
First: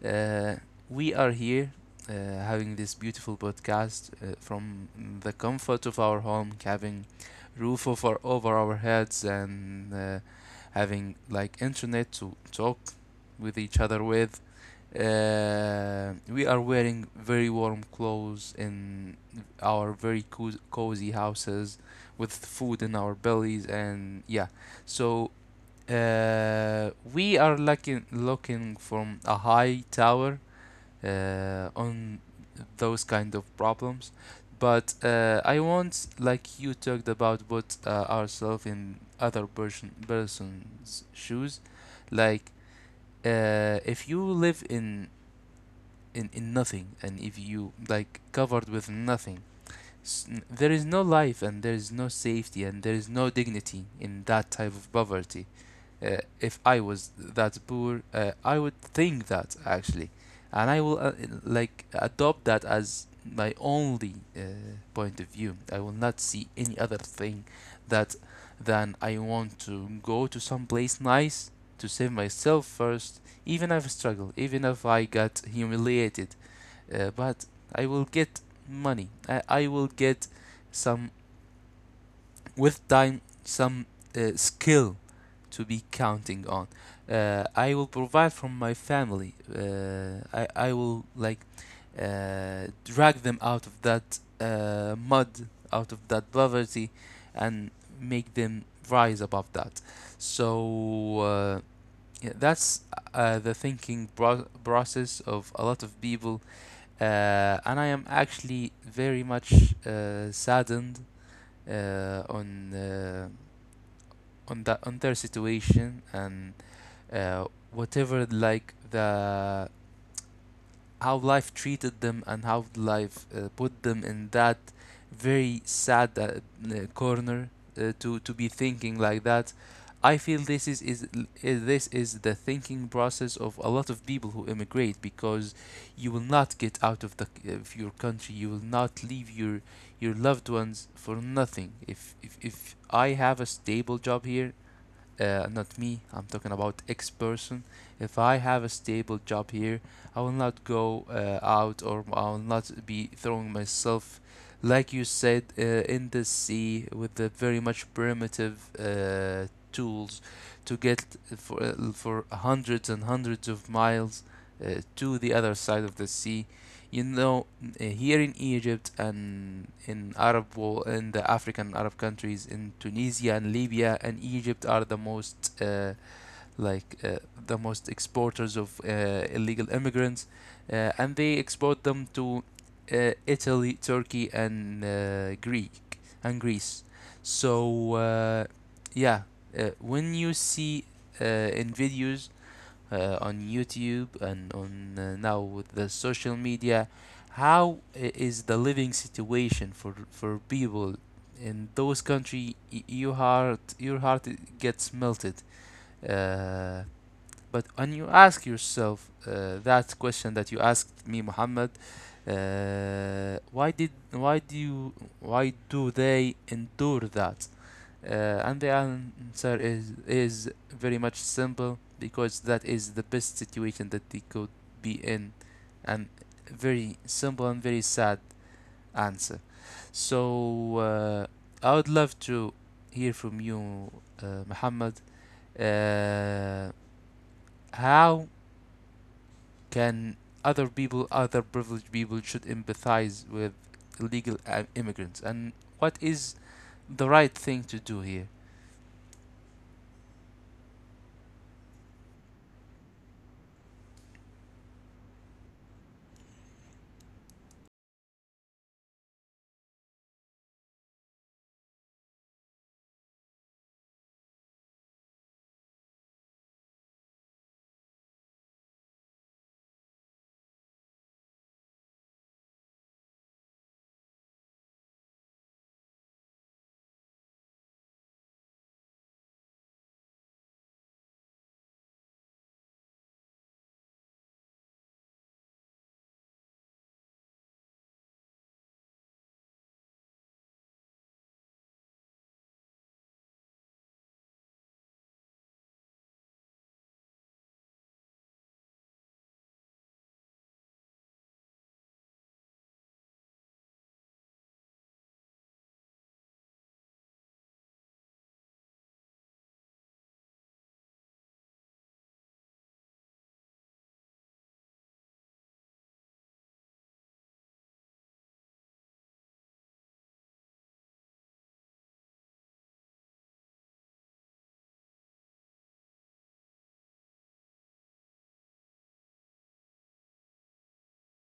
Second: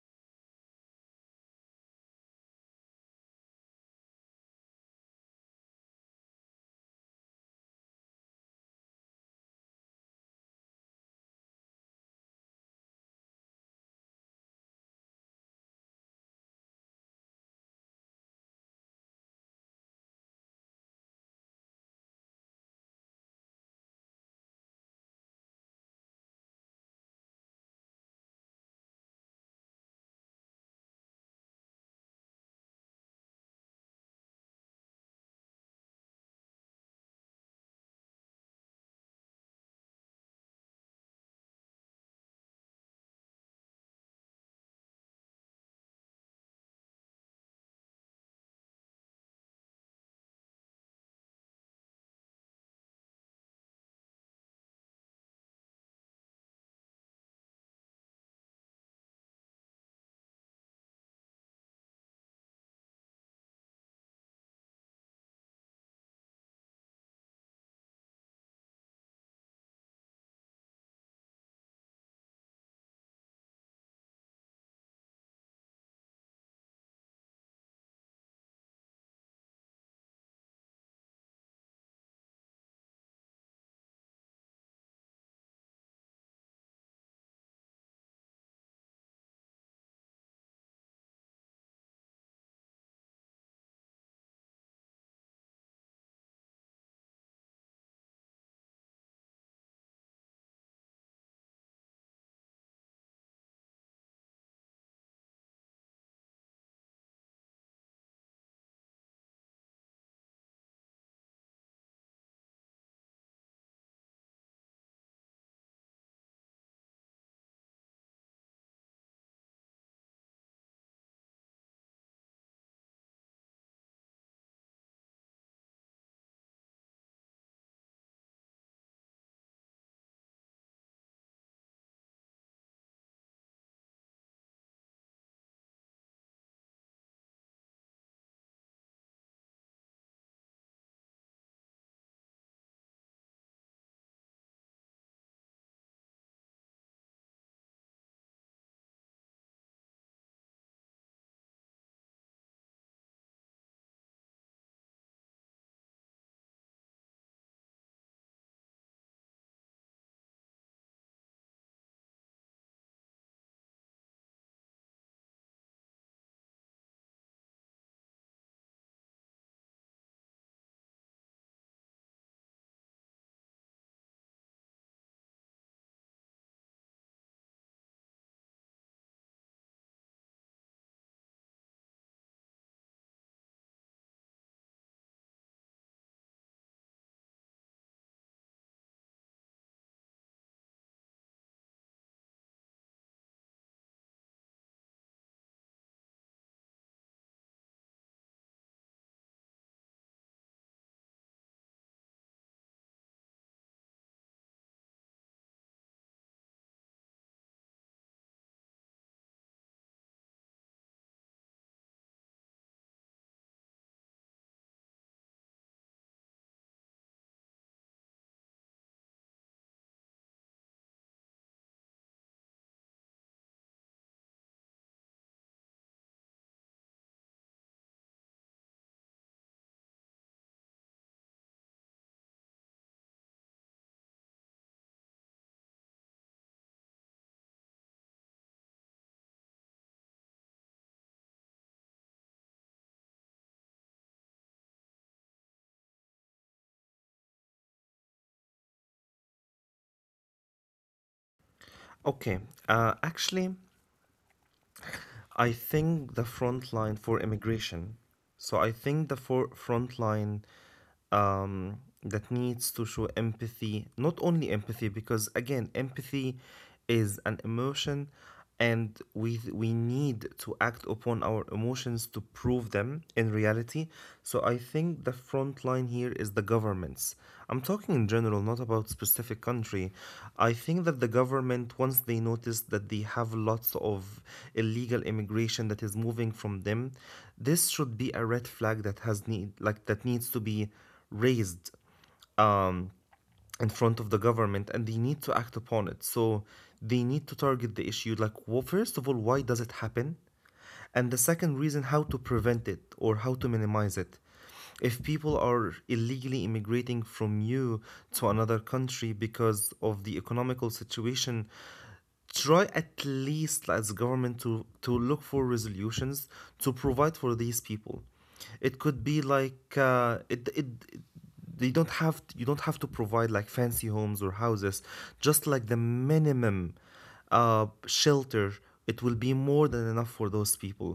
Speaker 2: Uh, we are here having this beautiful podcast from the comfort of our home, having roof over our heads, and having like internet to talk with each other with. We are wearing very warm clothes in our very cozy houses with food in our bellies, and yeah, so we are looking from a high tower on those kind of problems, but I want, like you talked about, put ourselves in other person's shoes. Like if you live in nothing, and if you like covered with nothing. There is no life and there is no safety and there is no dignity in that type of poverty. If I was that poor, I would think that actually, and I will like adopt that as my only point of view. I will not see any other thing that than I want to go to some place nice to save myself first, even if I struggle, even if I got humiliated, but I will get money. I will get some, with time, some skill to be counting on. I will provide from my family. I will like drag them out of that mud, out of that poverty, and make them rise above that. So yeah, that's the process of a lot of people, and I am actually very much saddened on that, on their situation, and uh, whatever like the how life treated them and how life put them in that very sad corner to be thinking like that. I feel this is the thinking process of a lot of people who immigrate, because you will not get out of the of your country. You will not leave your loved ones for nothing. If I have a stable job here, not me, I'm talking about X person. If I have a stable job here, I will not go out, or I will not be throwing myself, like you said, in the sea with the very much primitive tools to get for hundreds and hundreds of miles to the other side of the sea, you know. Uh, here in Egypt and in Arab world, in the African Arab countries, in Tunisia and Libya and Egypt are the most like the most exporters of illegal immigrants, and they export them to Italy, Turkey, and Greek and Greece. So yeah, when you see uh, in videos on YouTube and on, now with the social media, how is the living situation for people in those country? Your heart gets melted. Uh, but when you ask yourself that question that you asked me, Muhammad, uh, why did why do why do they endure that? And the answer is very much simple, because that is the best situation that they could be in, and very simple and very sad answer. So I would love to hear from you, Muhammad. Uh, how can other people, other privileged people, should empathize with illegal immigrants, and what is the right thing to do here?
Speaker 1: Okay, actually, I think the front line for immigration, so I think the for front line um, that needs to show empathy, not only empathy, because again, empathy is an emotion, and we need to act upon our emotions to prove them in reality. So I think the front line here is the governments. I'm talking in general, not about specific country. I think that the government, once they notice that they have lots of illegal immigration that is moving from them, this should be a red flag that has need like that needs to be raised in front of the government and they need to act upon it. So they need to target the issue. Like, well, first of all, why does it happen? And the second reason, how to prevent it or how to minimize it. If people are illegally immigrating from you to another country because of the economical situation, try at least as government to look for resolutions to provide for these people. It could be like it- they don't have, you don't have to provide like fancy homes or houses, just like the minimum shelter. It will be more than enough for those people.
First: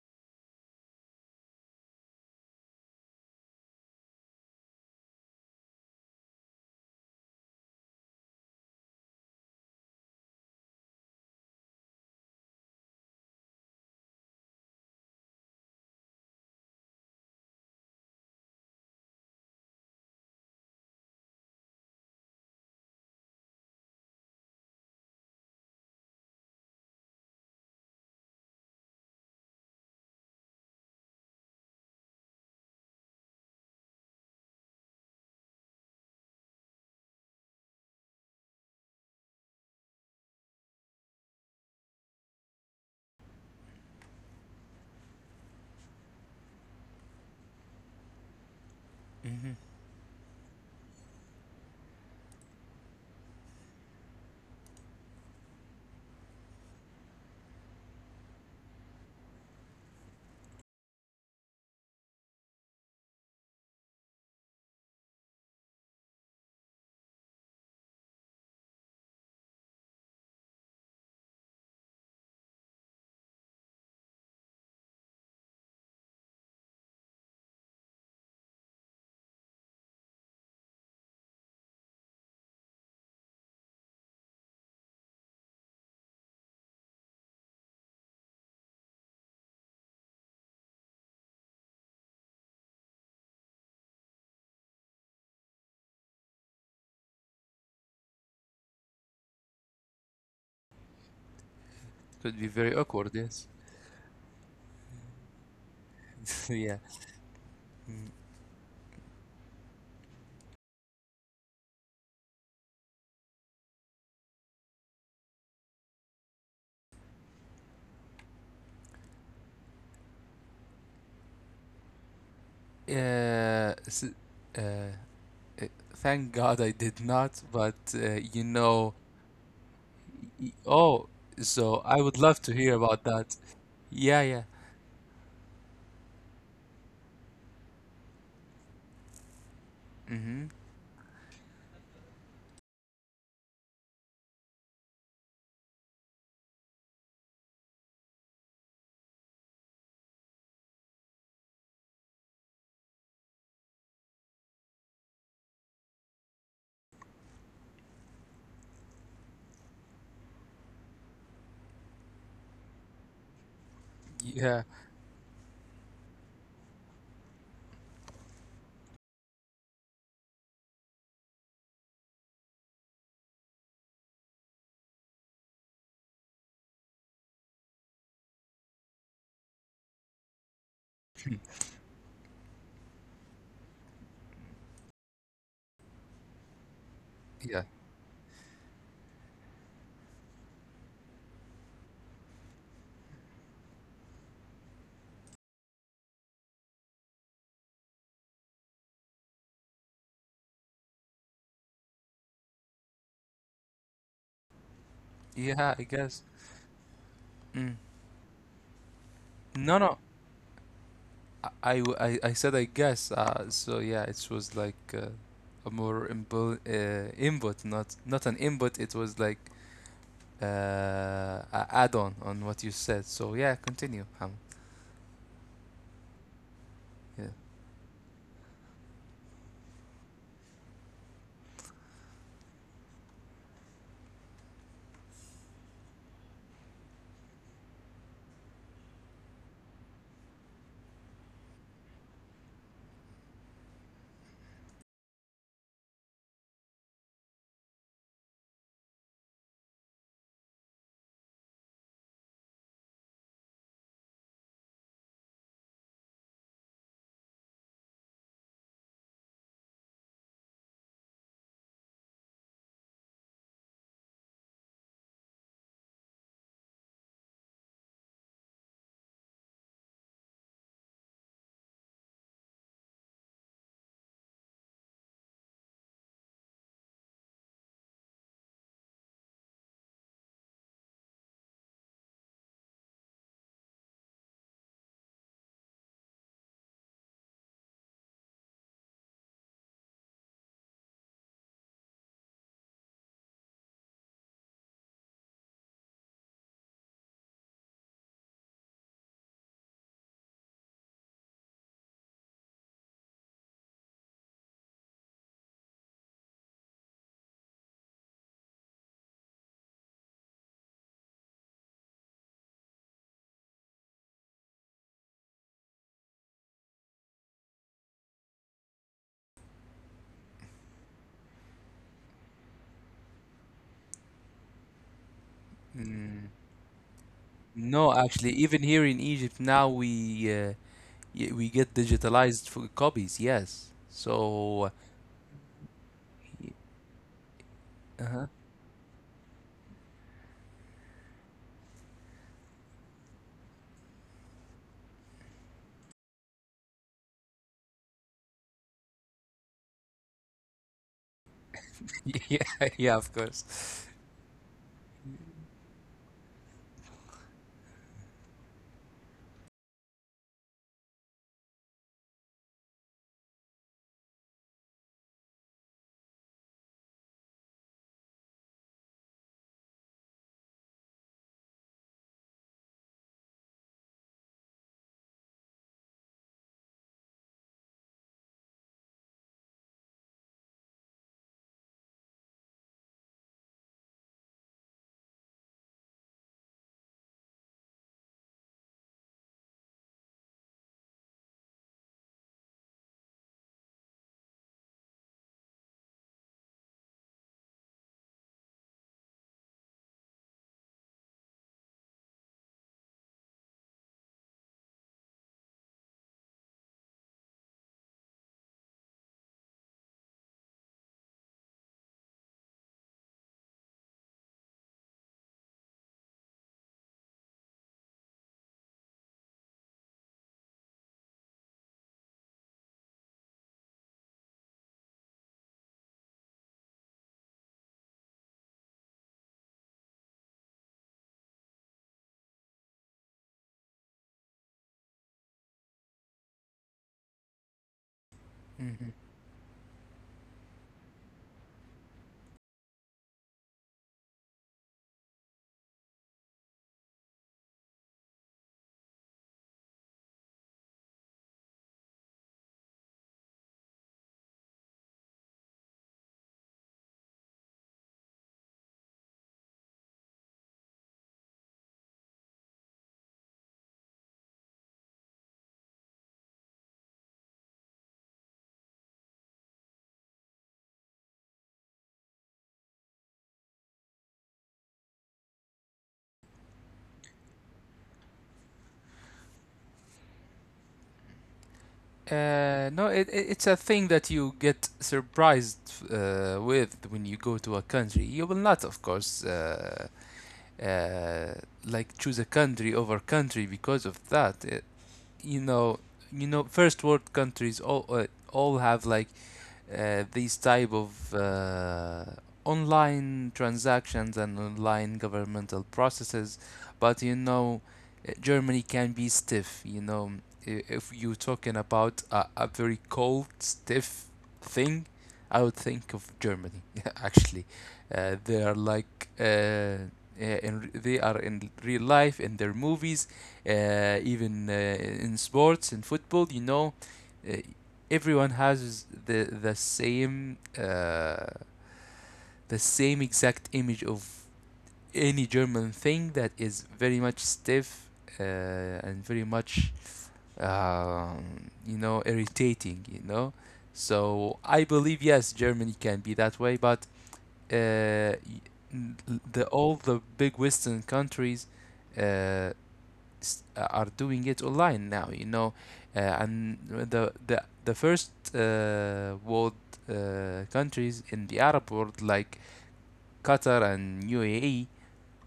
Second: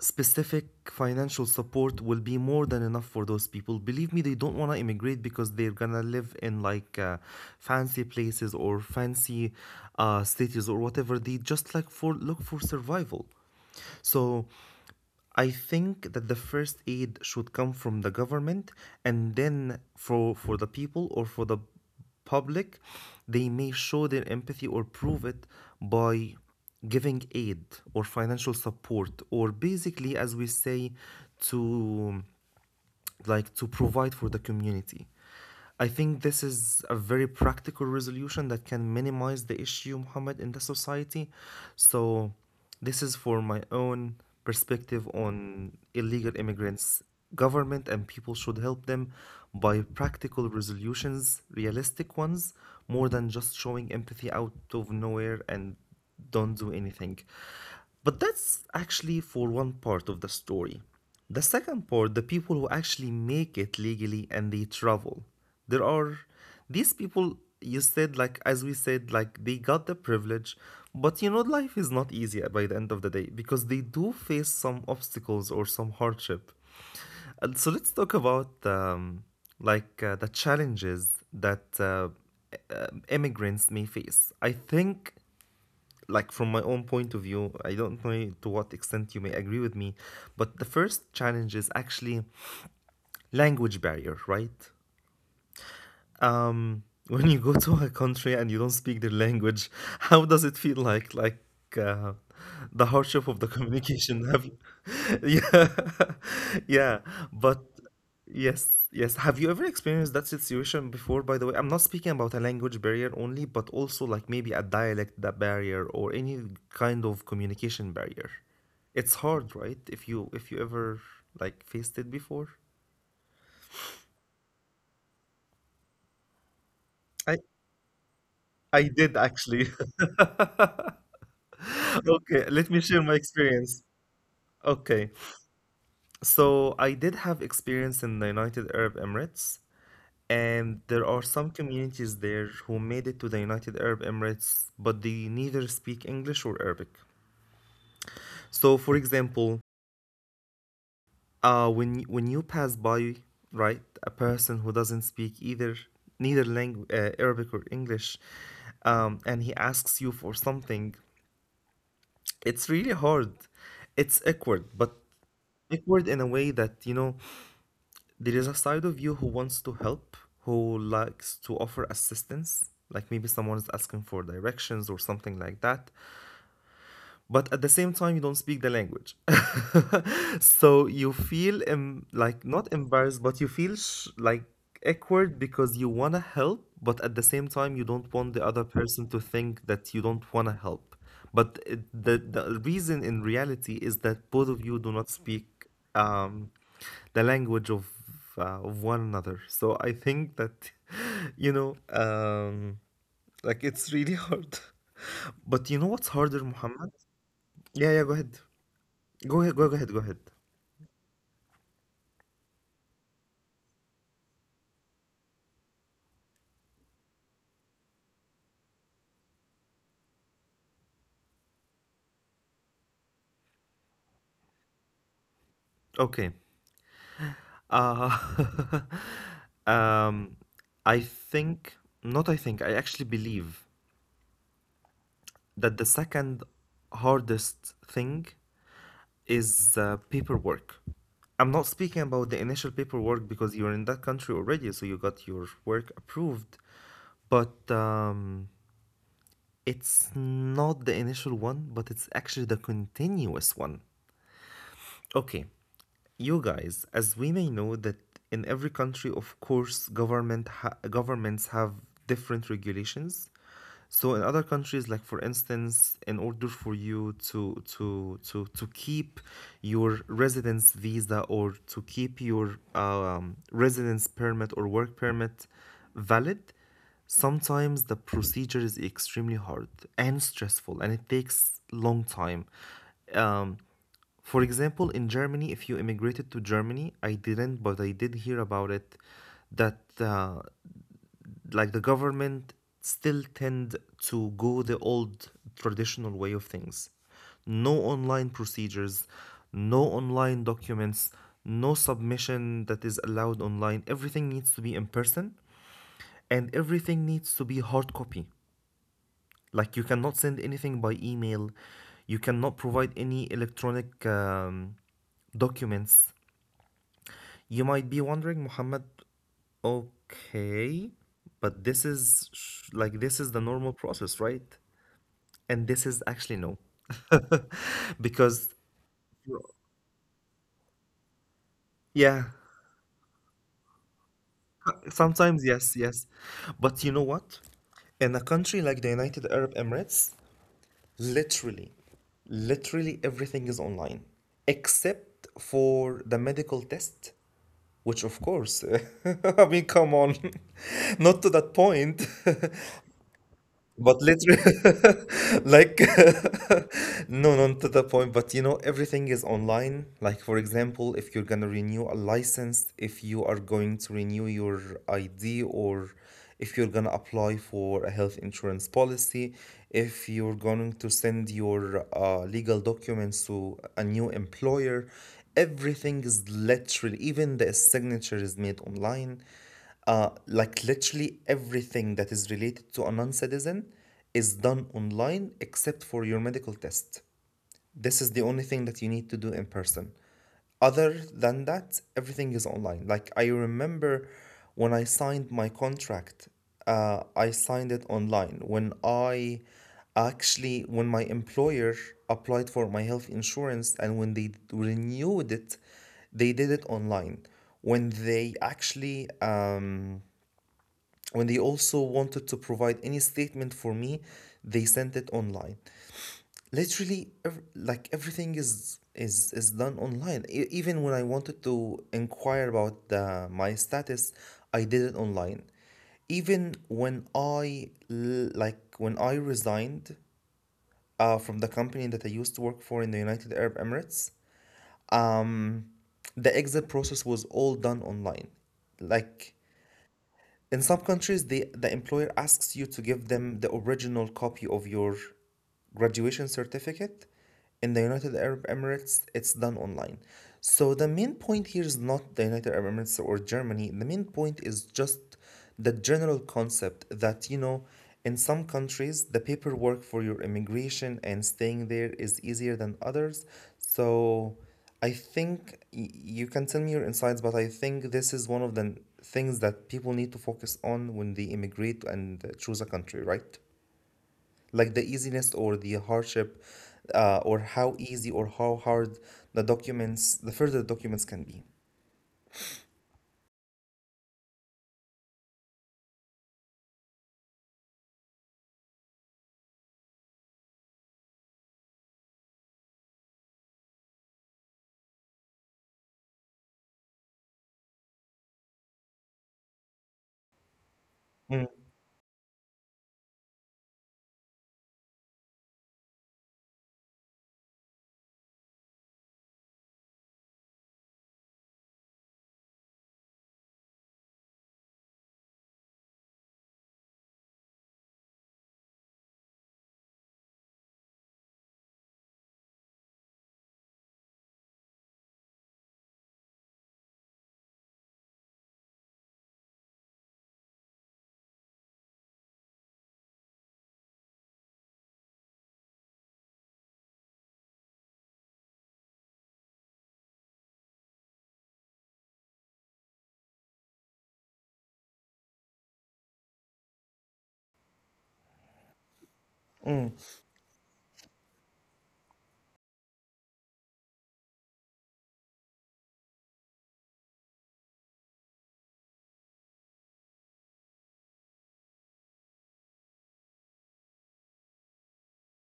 Speaker 1: Specific financial support will be more than enough for those people. Believe me, they don't want to immigrate because they're gonna live in like fancy places or fancy cities or whatever. They just like for look for survival. So I think that the first aid should come from the government, and then for the people or for the public, they may show their empathy or prove it by giving aid or financial support, or basically, as we say, to like to provide for the community. I think this is a very practical resolution that can minimize the issue, Muhammad, in the society. So, this is for my own perspective on illegal immigrants. Government and people should help them
Speaker 2: Hmm.
Speaker 1: by practical resolutions, realistic ones, more than just showing empathy out of nowhere and don't do anything. But that's actually for one part of the story. The second part, the people who actually make it legally and they travel. There are these people, you said, like, as we said, like, they got the privilege, but you know, life is not easy by the end of the day because they do face some obstacles or some hardship. And so let's talk about like the challenges that immigrants may face. I think, like, from my own point of view, I don't know to what extent you may agree with me, but the first challenge is actually language barrier, right? When you go to a country and you don't speak their language, how does it feel like? Like uh,
Speaker 2: Could be very
Speaker 1: the
Speaker 2: awkward,
Speaker 1: hardship of the
Speaker 2: yes.
Speaker 1: communication. Have you, yeah,
Speaker 2: Yeah.
Speaker 1: yeah. But yes, yes. Have you ever experienced that situation before? By the way, I'm not speaking about a language barrier only, but also like maybe a dialect that barrier or any kind of communication barrier. It's hard, right? If you ever like faced it before.
Speaker 2: Yeah. Uh, uh, Thank God I did not,
Speaker 1: I
Speaker 2: but you
Speaker 1: I
Speaker 2: know.
Speaker 1: did actually.
Speaker 2: Oh, so I would
Speaker 1: Okay,
Speaker 2: love to
Speaker 1: let me
Speaker 2: hear
Speaker 1: share
Speaker 2: about
Speaker 1: my
Speaker 2: that.
Speaker 1: experience.
Speaker 2: Yeah, yeah.
Speaker 1: Okay, so I did have experience in the United Arab Emirates,
Speaker 2: Mm-hmm.
Speaker 1: and there are some communities there who made it to the United Arab Emirates, but they neither speak English or Arabic. So, for example, when when you pass by, right, a person who doesn't speak either neither langu Arabic or English, and he asks you for something, it's really hard. It's
Speaker 2: Yeah,
Speaker 1: awkward, but awkward in a way that you know there is a side of you who wants to help, who likes to offer assistance, like maybe someone is asking for directions or something like that, but at the same time, you don't speak the language. So you feel like not embarrassed, but you feel sh like awkward because you want to help, but at the
Speaker 2: yeah.
Speaker 1: same time you don't want the other person to think that you don't want to help. But it, the reason in reality is that both of you do not speak um, the language of one another. So I think that you know um, like it's really hard.
Speaker 2: Yeah, I
Speaker 1: But you know
Speaker 2: guess.
Speaker 1: what's harder, Muhammad?
Speaker 2: Mm.
Speaker 1: Yeah, yeah. Go ahead. Go ahead.
Speaker 2: No,
Speaker 1: Go
Speaker 2: no.
Speaker 1: ahead. Go ahead.
Speaker 2: I said I guess. So yeah, it was like a more imbu input, not not an input. It was like a add-on on what you said. So yeah, continue.
Speaker 1: Okay.
Speaker 2: Yeah.
Speaker 1: Uh, um, I think, not I think, I actually believe that the second hardest thing is paperwork. I'm not speaking about the initial paperwork because you're in that country already, so you got your work approved. But it's not the initial one, but it's actually the continuous one. Okay, you guys, as we may know that in every country, of course, governments have different regulations. So in other countries, like for instance, in order for you to keep your residence visa or to keep your residence permit or work permit valid, sometimes the procedure is extremely hard and stressful, and it takes long time. Um, for example, in Germany, if you immigrated to Germany, I didn't, but I did hear about it that like the government still tend to go the old traditional way of things. No online procedures, no online documents, no submission that is allowed online. Everything needs to be in person and everything needs to be hard copy. Like you cannot send anything by email, you cannot provide any electronic documents. You might be wondering, Muhammad, okay, but this is like this is the normal process, right? And this is
Speaker 2: Mm.
Speaker 1: actually no.
Speaker 2: No, actually,
Speaker 1: Because
Speaker 2: even here in Egypt now we we get
Speaker 1: yeah,
Speaker 2: digitalized for copies. Yes. So,
Speaker 1: sometimes yes, yes. But you know what? In a
Speaker 2: uh-huh.
Speaker 1: country like the United Arab Emirates, literally, literally everything is online except for the medical test, which of course, I mean, come on, not to that point.
Speaker 2: Yeah, yeah, of course.
Speaker 1: But literally, like, no, not to the point, but you know, everything is online. Like, for example, if you're gonna renew a license, if you are going to renew your ID, or if you're gonna apply for a health insurance policy, if you're going to send your legal documents to a new employer, everything is literally, even the signature is made online. Like literally everything that is related to a non-citizen is done online except for your medical test. This is the only thing that you need to do in person. Other than that, everything is online. Like I remember when I signed my contract, I signed it online. When I actually, when my employer applied for my health insurance and when they renewed it, they did it online. When they actually when they also wanted to provide any statement for me, they sent it online. Literally like everything is done online. Even when I wanted to inquire about the my status, I did it online. Even when like when I resigned from the company that I used to work for in the United Arab Emirates, the exit process was all done online. Like in some countries, the employer asks you to give them the original copy of your graduation certificate. In the United Arab Emirates, it's done online. So the main point here is not the United Arab Emirates or Germany. The main point is just the general concept that, you know, in some countries, the paperwork for your immigration and staying there is easier than others. So I think you can tell me your insights, but I think this is one of the things that people need to focus on when they immigrate and choose a country, right? Like the easiness or the hardship, or how easy or how hard the documents, the further documents can be.
Speaker 2: No, it's a thing that you get surprised with when you go to a country. You will not, of course, uh, like choose a country over country because of that. It, you know, you know, first world countries all have like these type of
Speaker 1: Mm,
Speaker 2: online transactions and online governmental processes. But you know, Germany can be stiff, you know. If you're talking about a very cold stiff thing, I would think of Germany actually. Uh, they are like, they are in real life in their movies, even in sports in football, you know. Uh, everyone has the same exact image of any German thing that is very much stiff uh, and very much, you know, irritating. You know, so I believe yes, Germany can be that way, but uh, the
Speaker 1: mm,
Speaker 2: all the big Western countries uh, are doing it online now, you know. Uh, and the first world countries in the Arab world like Qatar and UAE,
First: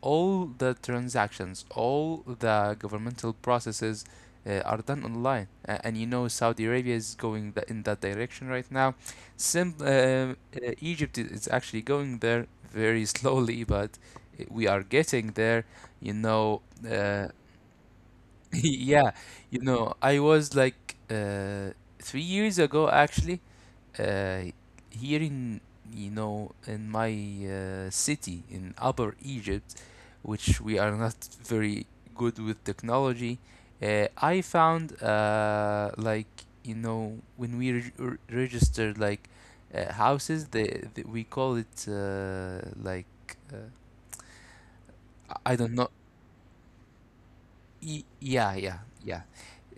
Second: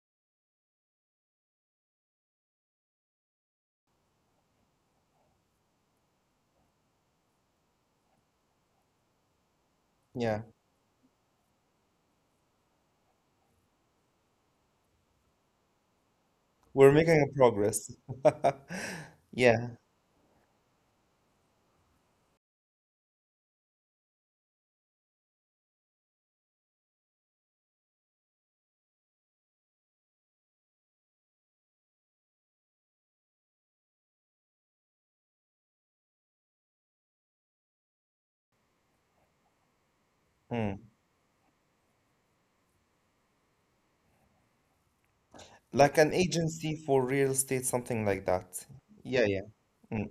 Speaker 2: all the transactions, all the governmental processes are done online. Uh, and you know, Saudi Arabia is going in that direction right now. Sim- uh, uh,
Speaker 1: yeah,
Speaker 2: Egypt is actually going there very slowly, but we are getting there, you know.
Speaker 1: we're making
Speaker 2: Uh,
Speaker 1: a progress.
Speaker 2: Yeah, you
Speaker 1: Yeah,
Speaker 2: know, I was like 3 years ago actually, uh, here in, you know, in my city in Upper Egypt, which we are not very good with technology, I found like, you know, when we registered like houses,
Speaker 1: mm.
Speaker 2: the we call it like. Uh, I
Speaker 1: Like
Speaker 2: don't
Speaker 1: an
Speaker 2: know.
Speaker 1: agency for real estate, something like that.
Speaker 2: Yeah, yeah,
Speaker 1: Yeah, yeah.
Speaker 2: yeah.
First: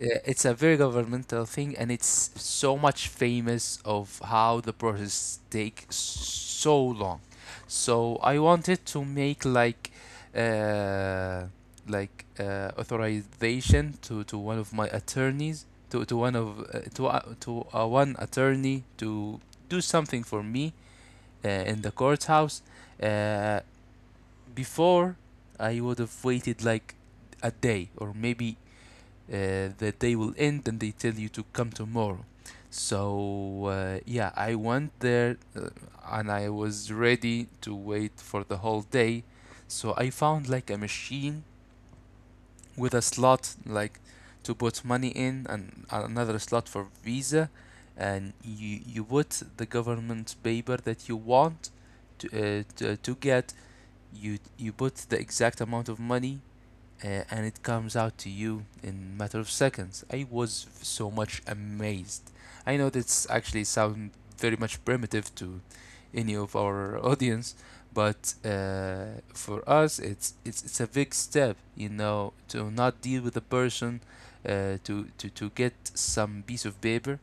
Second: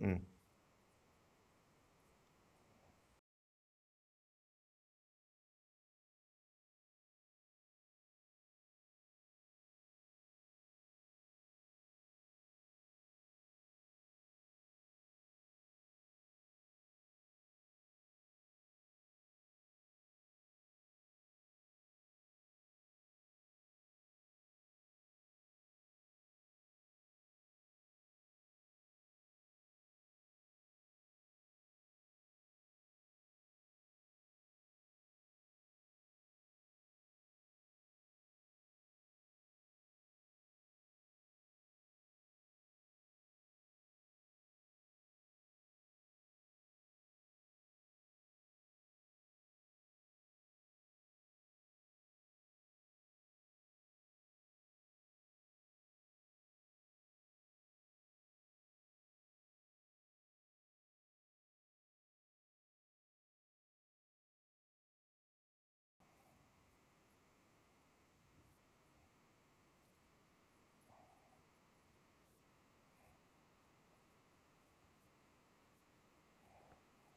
Speaker 2: It's a very governmental thing, and it's so much famous of how the process take so long. So I wanted to make like uh, like authorization to one of my attorneys, to one of to one attorney to do something for me in the courthouse. Uh, before, I would have waited like a day, or maybe the day will end and they tell you to come tomorrow. So yeah, I went there and I was ready to wait for the whole day. So I found like a machine with a slot like to put money in, and another slot for Visa, and you put the government paper that you want to to get. You put the exact amount of money, and it comes out to you in a matter of seconds. I was so much amazed. I know this actually sounds very much primitive to any of our audience, but for us, it's a big step, you know, to not deal with a person, to get some piece of paper.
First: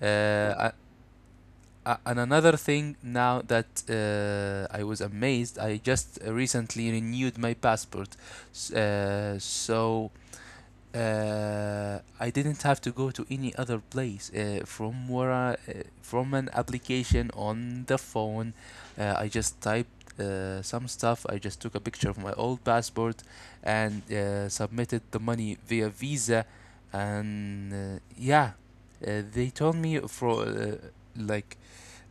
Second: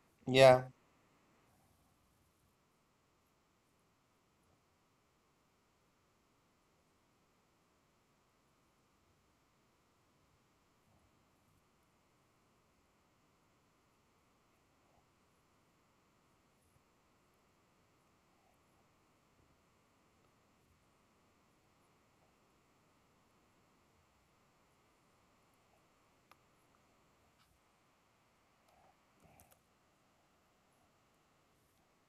Speaker 2: Uh,
Speaker 1: Yeah.
Speaker 2: a- and another thing now that I was amazed, I just recently renewed my passport. S- Uh, so I didn't have to go to any other place from an application on the phone. I just typed some stuff. I just took a picture of my old passport and submitted the money via Visa, and yeah, they told me for like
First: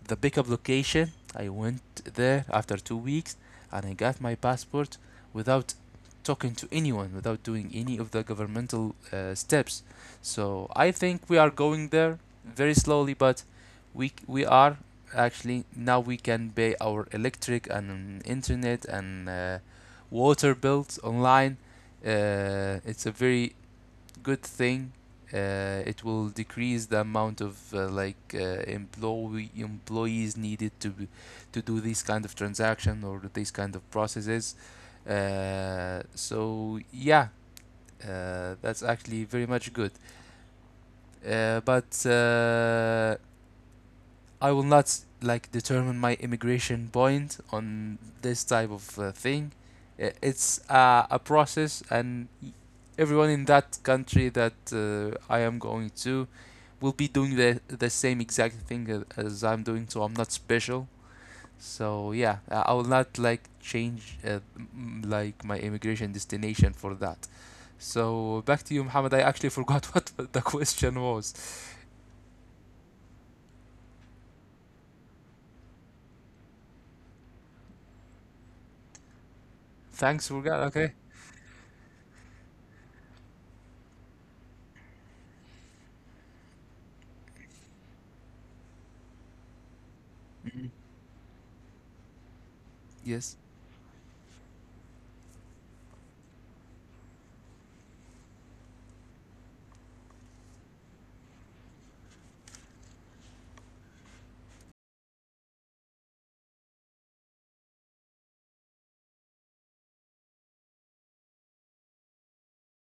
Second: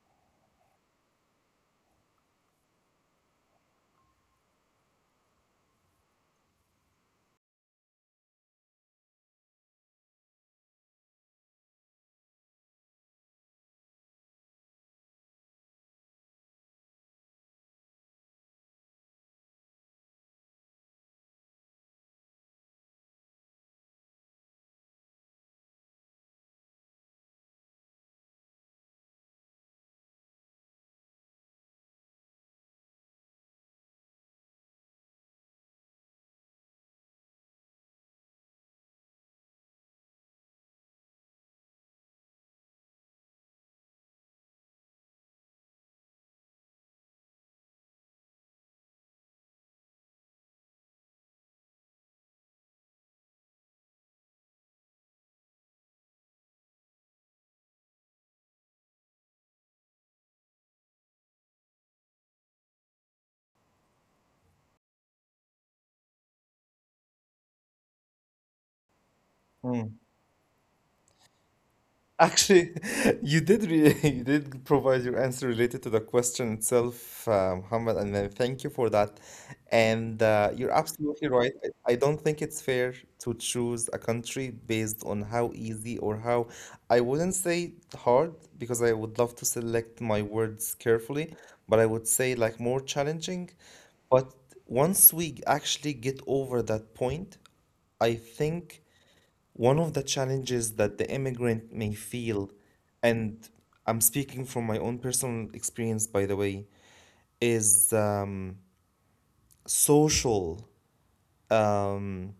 Speaker 2: the pickup location. I went there after 2 weeks and I got my passport without talking to anyone, without doing any of the governmental steps. So I think we are going there very slowly, but we are actually now we can pay our electric and, internet and water bills online. It's a very good thing. It will decrease the amount of like employees needed to to do these kind of transaction or these kind of processes. So yeah, that's actually very much good. But I will not like determine my immigration point on this type of thing. It's a process, and everyone in that country that I am going to will be doing the same exact thing as I'm doing, so I'm not special. So yeah, I will not like change like my immigration destination for that. So back to you, Muhammad. I actually forgot what the question was.
Speaker 1: Actually, you did re you did provide your answer related to the question itself, Muhammad, and then thank you for that.
Speaker 2: Thanks
Speaker 1: And
Speaker 2: for that.
Speaker 1: you're
Speaker 2: Okay.
Speaker 1: absolutely right. I don't think it's fair to choose a country based on how easy or how I wouldn't say hard because I would love to select my words carefully, but I would say like more
Speaker 2: Yes.
Speaker 1: challenging. But once we actually get over that point, I think one of the challenges that the immigrant may feel, and I'm speaking from my own personal experience, by the way, is social um,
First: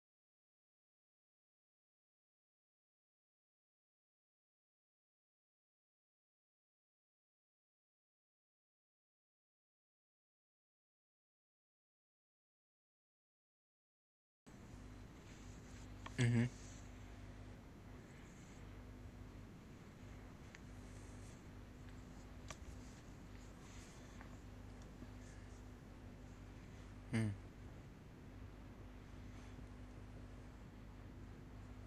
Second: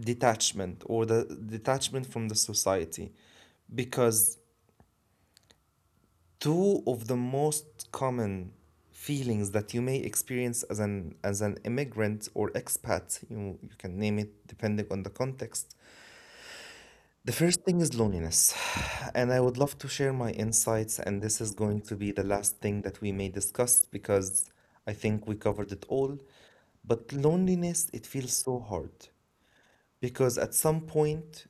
Speaker 1: detachment or the detachment from the society. Because two of the most common feelings that you may experience as an immigrant or expat, you can name it depending on the context,
Speaker 2: Mm-hmm.
Speaker 1: the first thing is loneliness, and I would love to share my insights, and this is going to be the last thing that we may discuss because I think we covered it all.
Speaker 2: Mm.
Speaker 1: But loneliness, it feels so hard because at some point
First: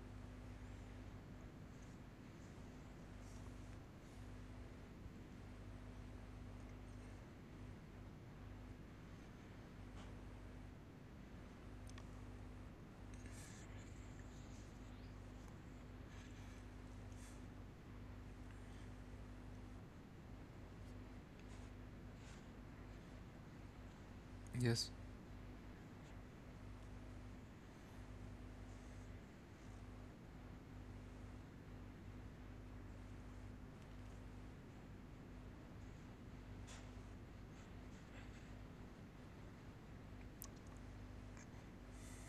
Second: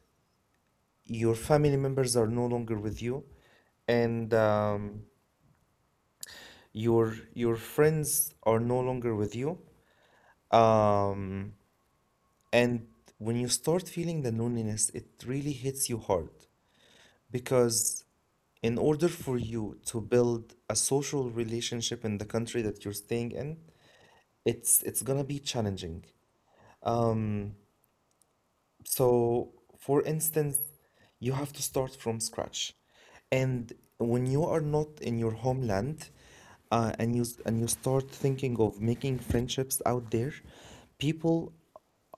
Speaker 1: your family members are no longer with you, and your friends are no longer with you. Um, and when you start feeling the loneliness, it really hits you hard. Because in order for you to build a social relationship in the country that you're staying in, it's
Speaker 2: Yes.
Speaker 1: it's gonna be challenging. So, for instance, you have to start from scratch. And when you are not in your homeland, and you and you start thinking of making friendships out there, people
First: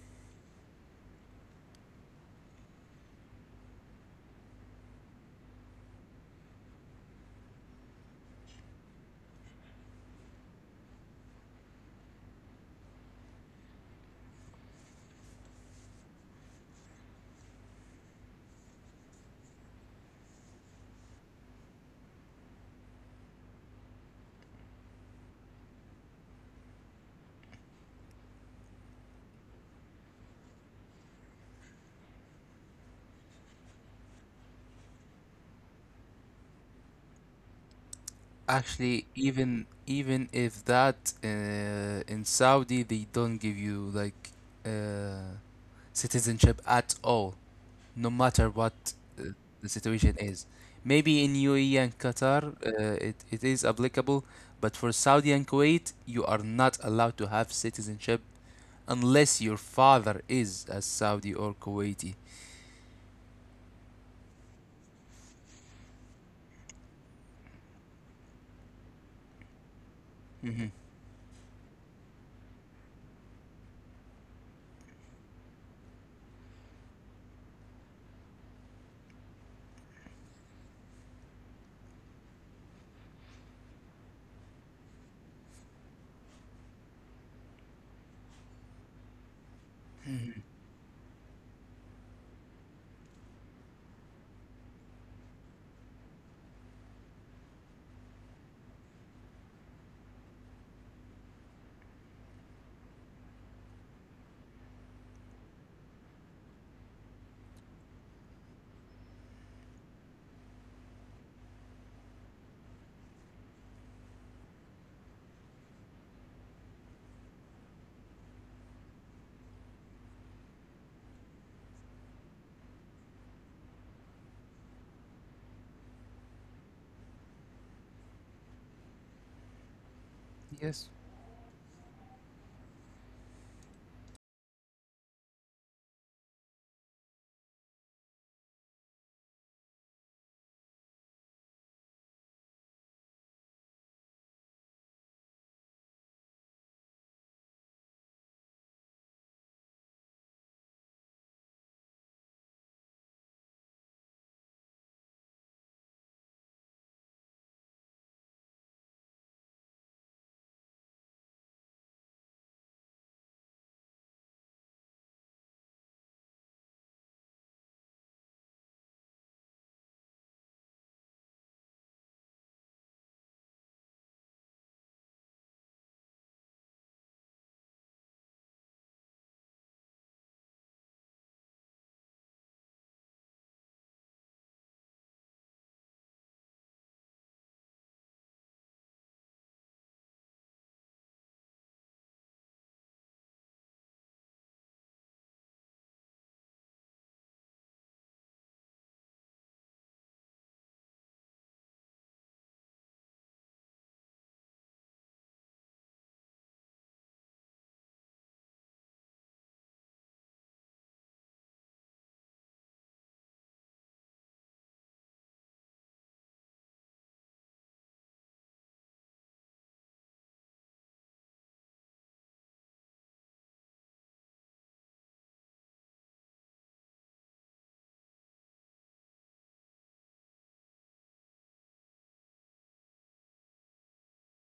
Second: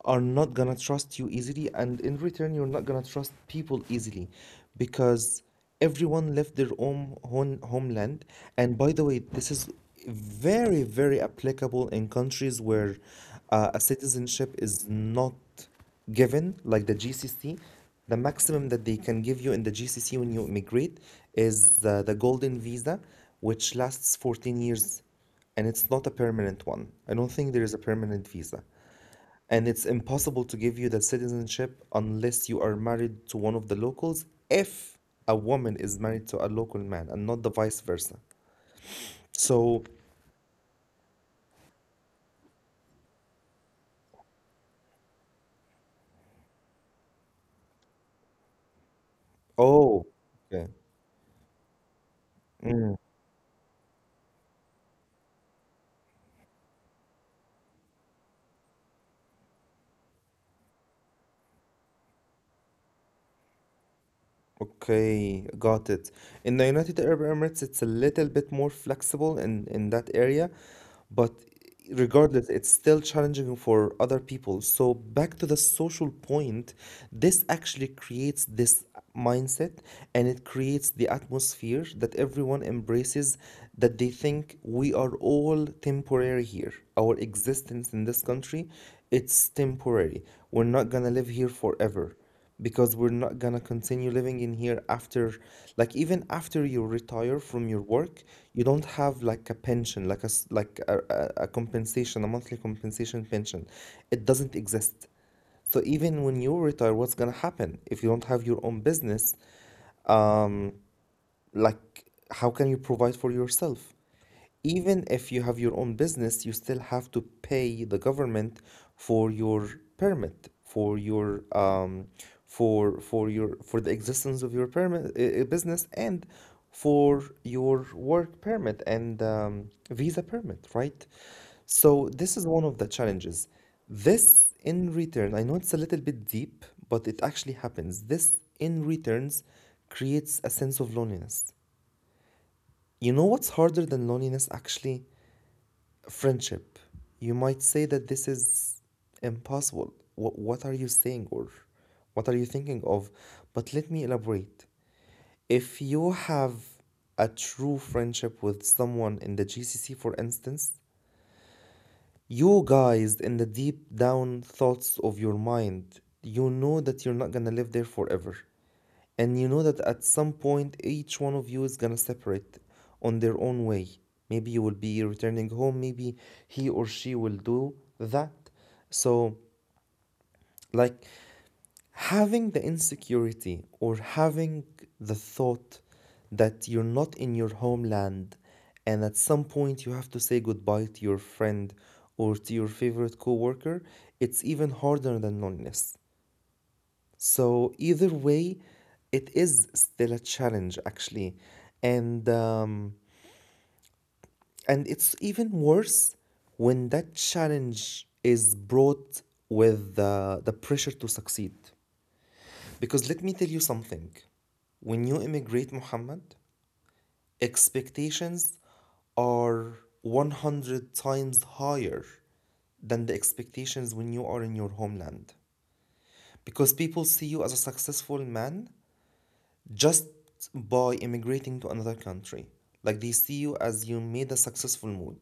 Speaker 1: are not gonna trust you easily, and in return, you're not gonna trust people easily because everyone left their own home, homeland. And by the way, this is very, very applicable in countries where a citizenship is not given, like the GCC. The maximum that they can give you in the GCC when you immigrate is the golden visa, which lasts 14 years and it's not a permanent one. I don't think there is a permanent visa. And it's impossible to give you that citizenship unless you are married to one of the locals, if a woman is married to a local man and not the vice versa.
Speaker 2: Actually,
Speaker 1: So,
Speaker 2: even even if that, in Saudi they don't give you like uh, citizenship at all, no matter what uh,
Speaker 1: oh,
Speaker 2: the
Speaker 1: okay.
Speaker 2: situation is. Maybe in UAE and
Speaker 1: Mm.
Speaker 2: Qatar, it, it is applicable, but for Saudi and Kuwait, you are not allowed to have citizenship unless your father is a Saudi or Kuwaiti.
Speaker 1: Okay, got it. In the United Arab Emirates, it's a little bit more flexible in that area,
Speaker 2: Hmm.
Speaker 1: but regardless, it's still challenging for other people. So, back to the social point, this actually creates this mindset and it creates the atmosphere that everyone embraces that they think we are all temporary here. Our existence in this country, it's temporary. We're not gonna live here forever because we're not gonna continue living in here after, like, even after you retire from your work, you don't have like a pension, like a like a compensation, a monthly compensation pension. It doesn't exist. So even when you retire, what's gonna happen if you don't have your own business? um like how can you provide for yourself? Even if you have your own business, you still have to pay the government for your permit, for your for your for the existence of your permit, business, and for your work permit and visa permit, right?
Speaker 2: Yes.
Speaker 1: So this is one of the challenges. This in return, I know it's a little bit deep, but it actually happens. This in returns creates a sense of loneliness. You know what's harder than loneliness actually? Friendship. You might say that this is impossible. What are you saying, or what are you thinking of? But let me elaborate. If you have a true friendship with someone in the GCC, for instance, you guys, in the deep down thoughts of your mind, you know that you're not gonna live there forever. And you know that at some point, each one of you is gonna separate on their own way. Maybe you will be returning home, maybe he or she will do that. So, like, having the insecurity or having the thought that you're not in your homeland, and at some point you have to say goodbye to your friend or to your favorite coworker, it's even harder than loneliness. So either way, it is still a challenge actually. And um, and it's even worse when that challenge is brought with the pressure to succeed. Because let me tell you something. When you immigrate, Muhammad, expectations are 100 times higher than the expectations when you are in your homeland. Because people see you as a successful man just by immigrating to another country. Like, they see you as you made a successful move.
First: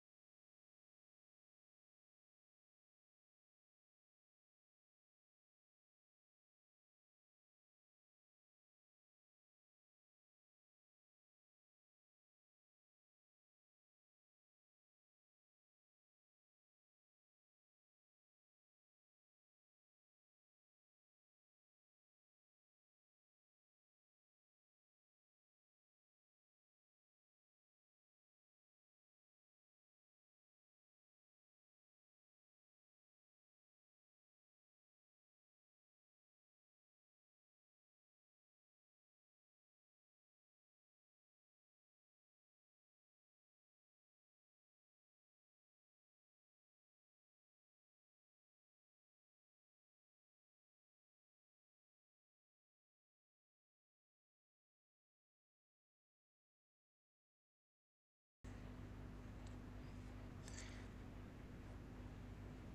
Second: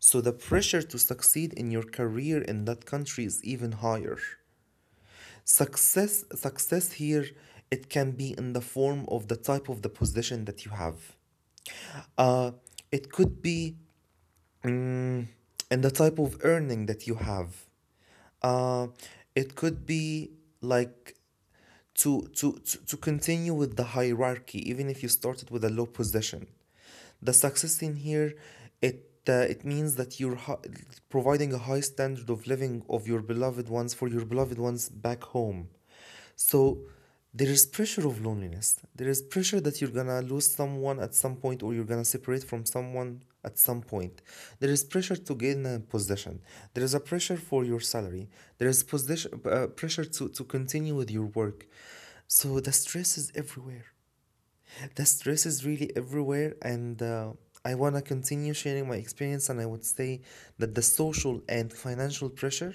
Speaker 1: So the pressure to succeed in your career in that country is even higher. Success here, it can be in the form of the type of the position that you have. Uh it could be, mm, in the type of earning that you have. Uh it could be, like, to continue with the hierarchy. Even if you started with a low position, the success in here, it it means that you're providing a high standard of living of your beloved ones, for your beloved ones back home. So there is pressure of loneliness, there is pressure that you're gonna lose someone at some point or you're gonna separate from someone at some point, there is pressure to gain a position, there is a pressure for your salary, there is position, pressure to continue with your work. So the stress is everywhere. The stress is really everywhere, and I want to continue sharing my experience. And I would say that the social and financial pressure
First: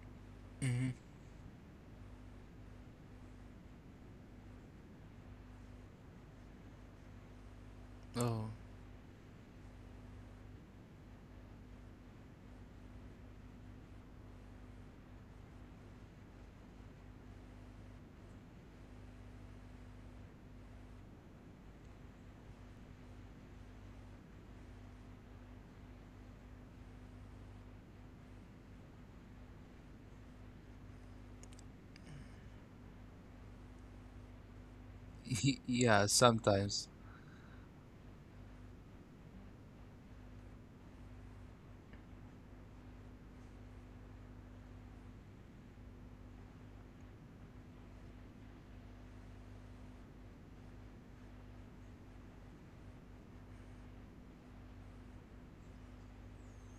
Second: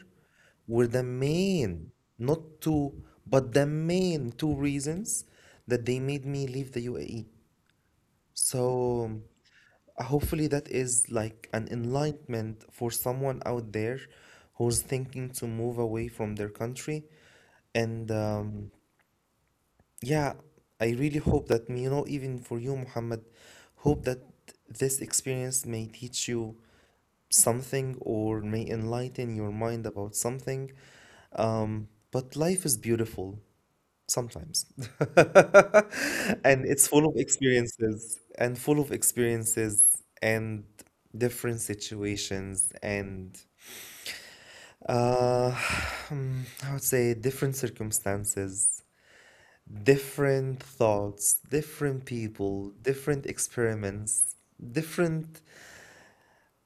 Speaker 1: were
Speaker 2: Hmm.
Speaker 1: the main, not two, but the main two reasons that they made me leave the UAE.
Speaker 2: Oh.
Speaker 1: So hopefully that is like an enlightenment for someone out there who's thinking to move away from their country, and yeah, I really hope that, you know, even for you, Muhammad, hope that this experience may teach you something or may enlighten your mind about something. But life is beautiful sometimes,
Speaker 2: Yeah,
Speaker 1: and it's full
Speaker 2: sometimes.
Speaker 1: of experiences, and full of experiences and different situations and uh, I would say different circumstances, different thoughts, different people, different experiments, different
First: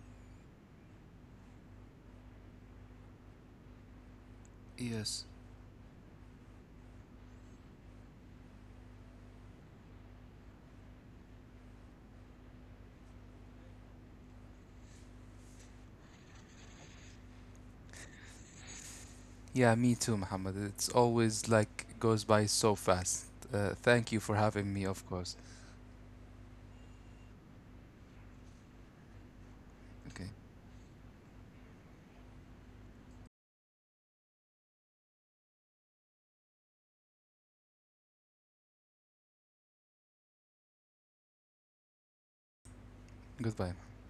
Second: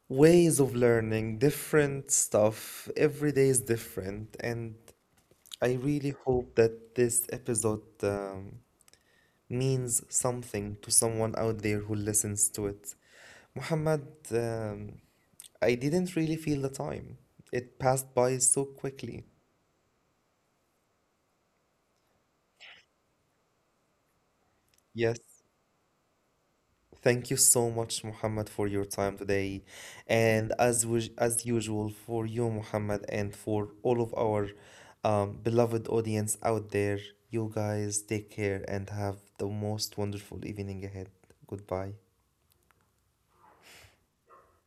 Speaker 1: ways of learning, different stuff. Every day is different. And
Speaker 2: Yes.
Speaker 1: I really hope that this episode means something to someone out there who listens to it. Muhammad, um, I didn't really feel the time. It passed by so quickly.
Speaker 2: Yeah, me too, Muhammad. It's always like goes by so fast. Thank you for having me, of
Speaker 1: Yes.
Speaker 2: course.
Speaker 1: Thank you so much, Muhammad, for your time today,
Speaker 2: Okay,
Speaker 1: and as as usual for you, Muhammad, and for all of our beloved audience out there. You guys take care and have the most wonderful evening ahead. Goodbye.
Speaker 2: goodbye.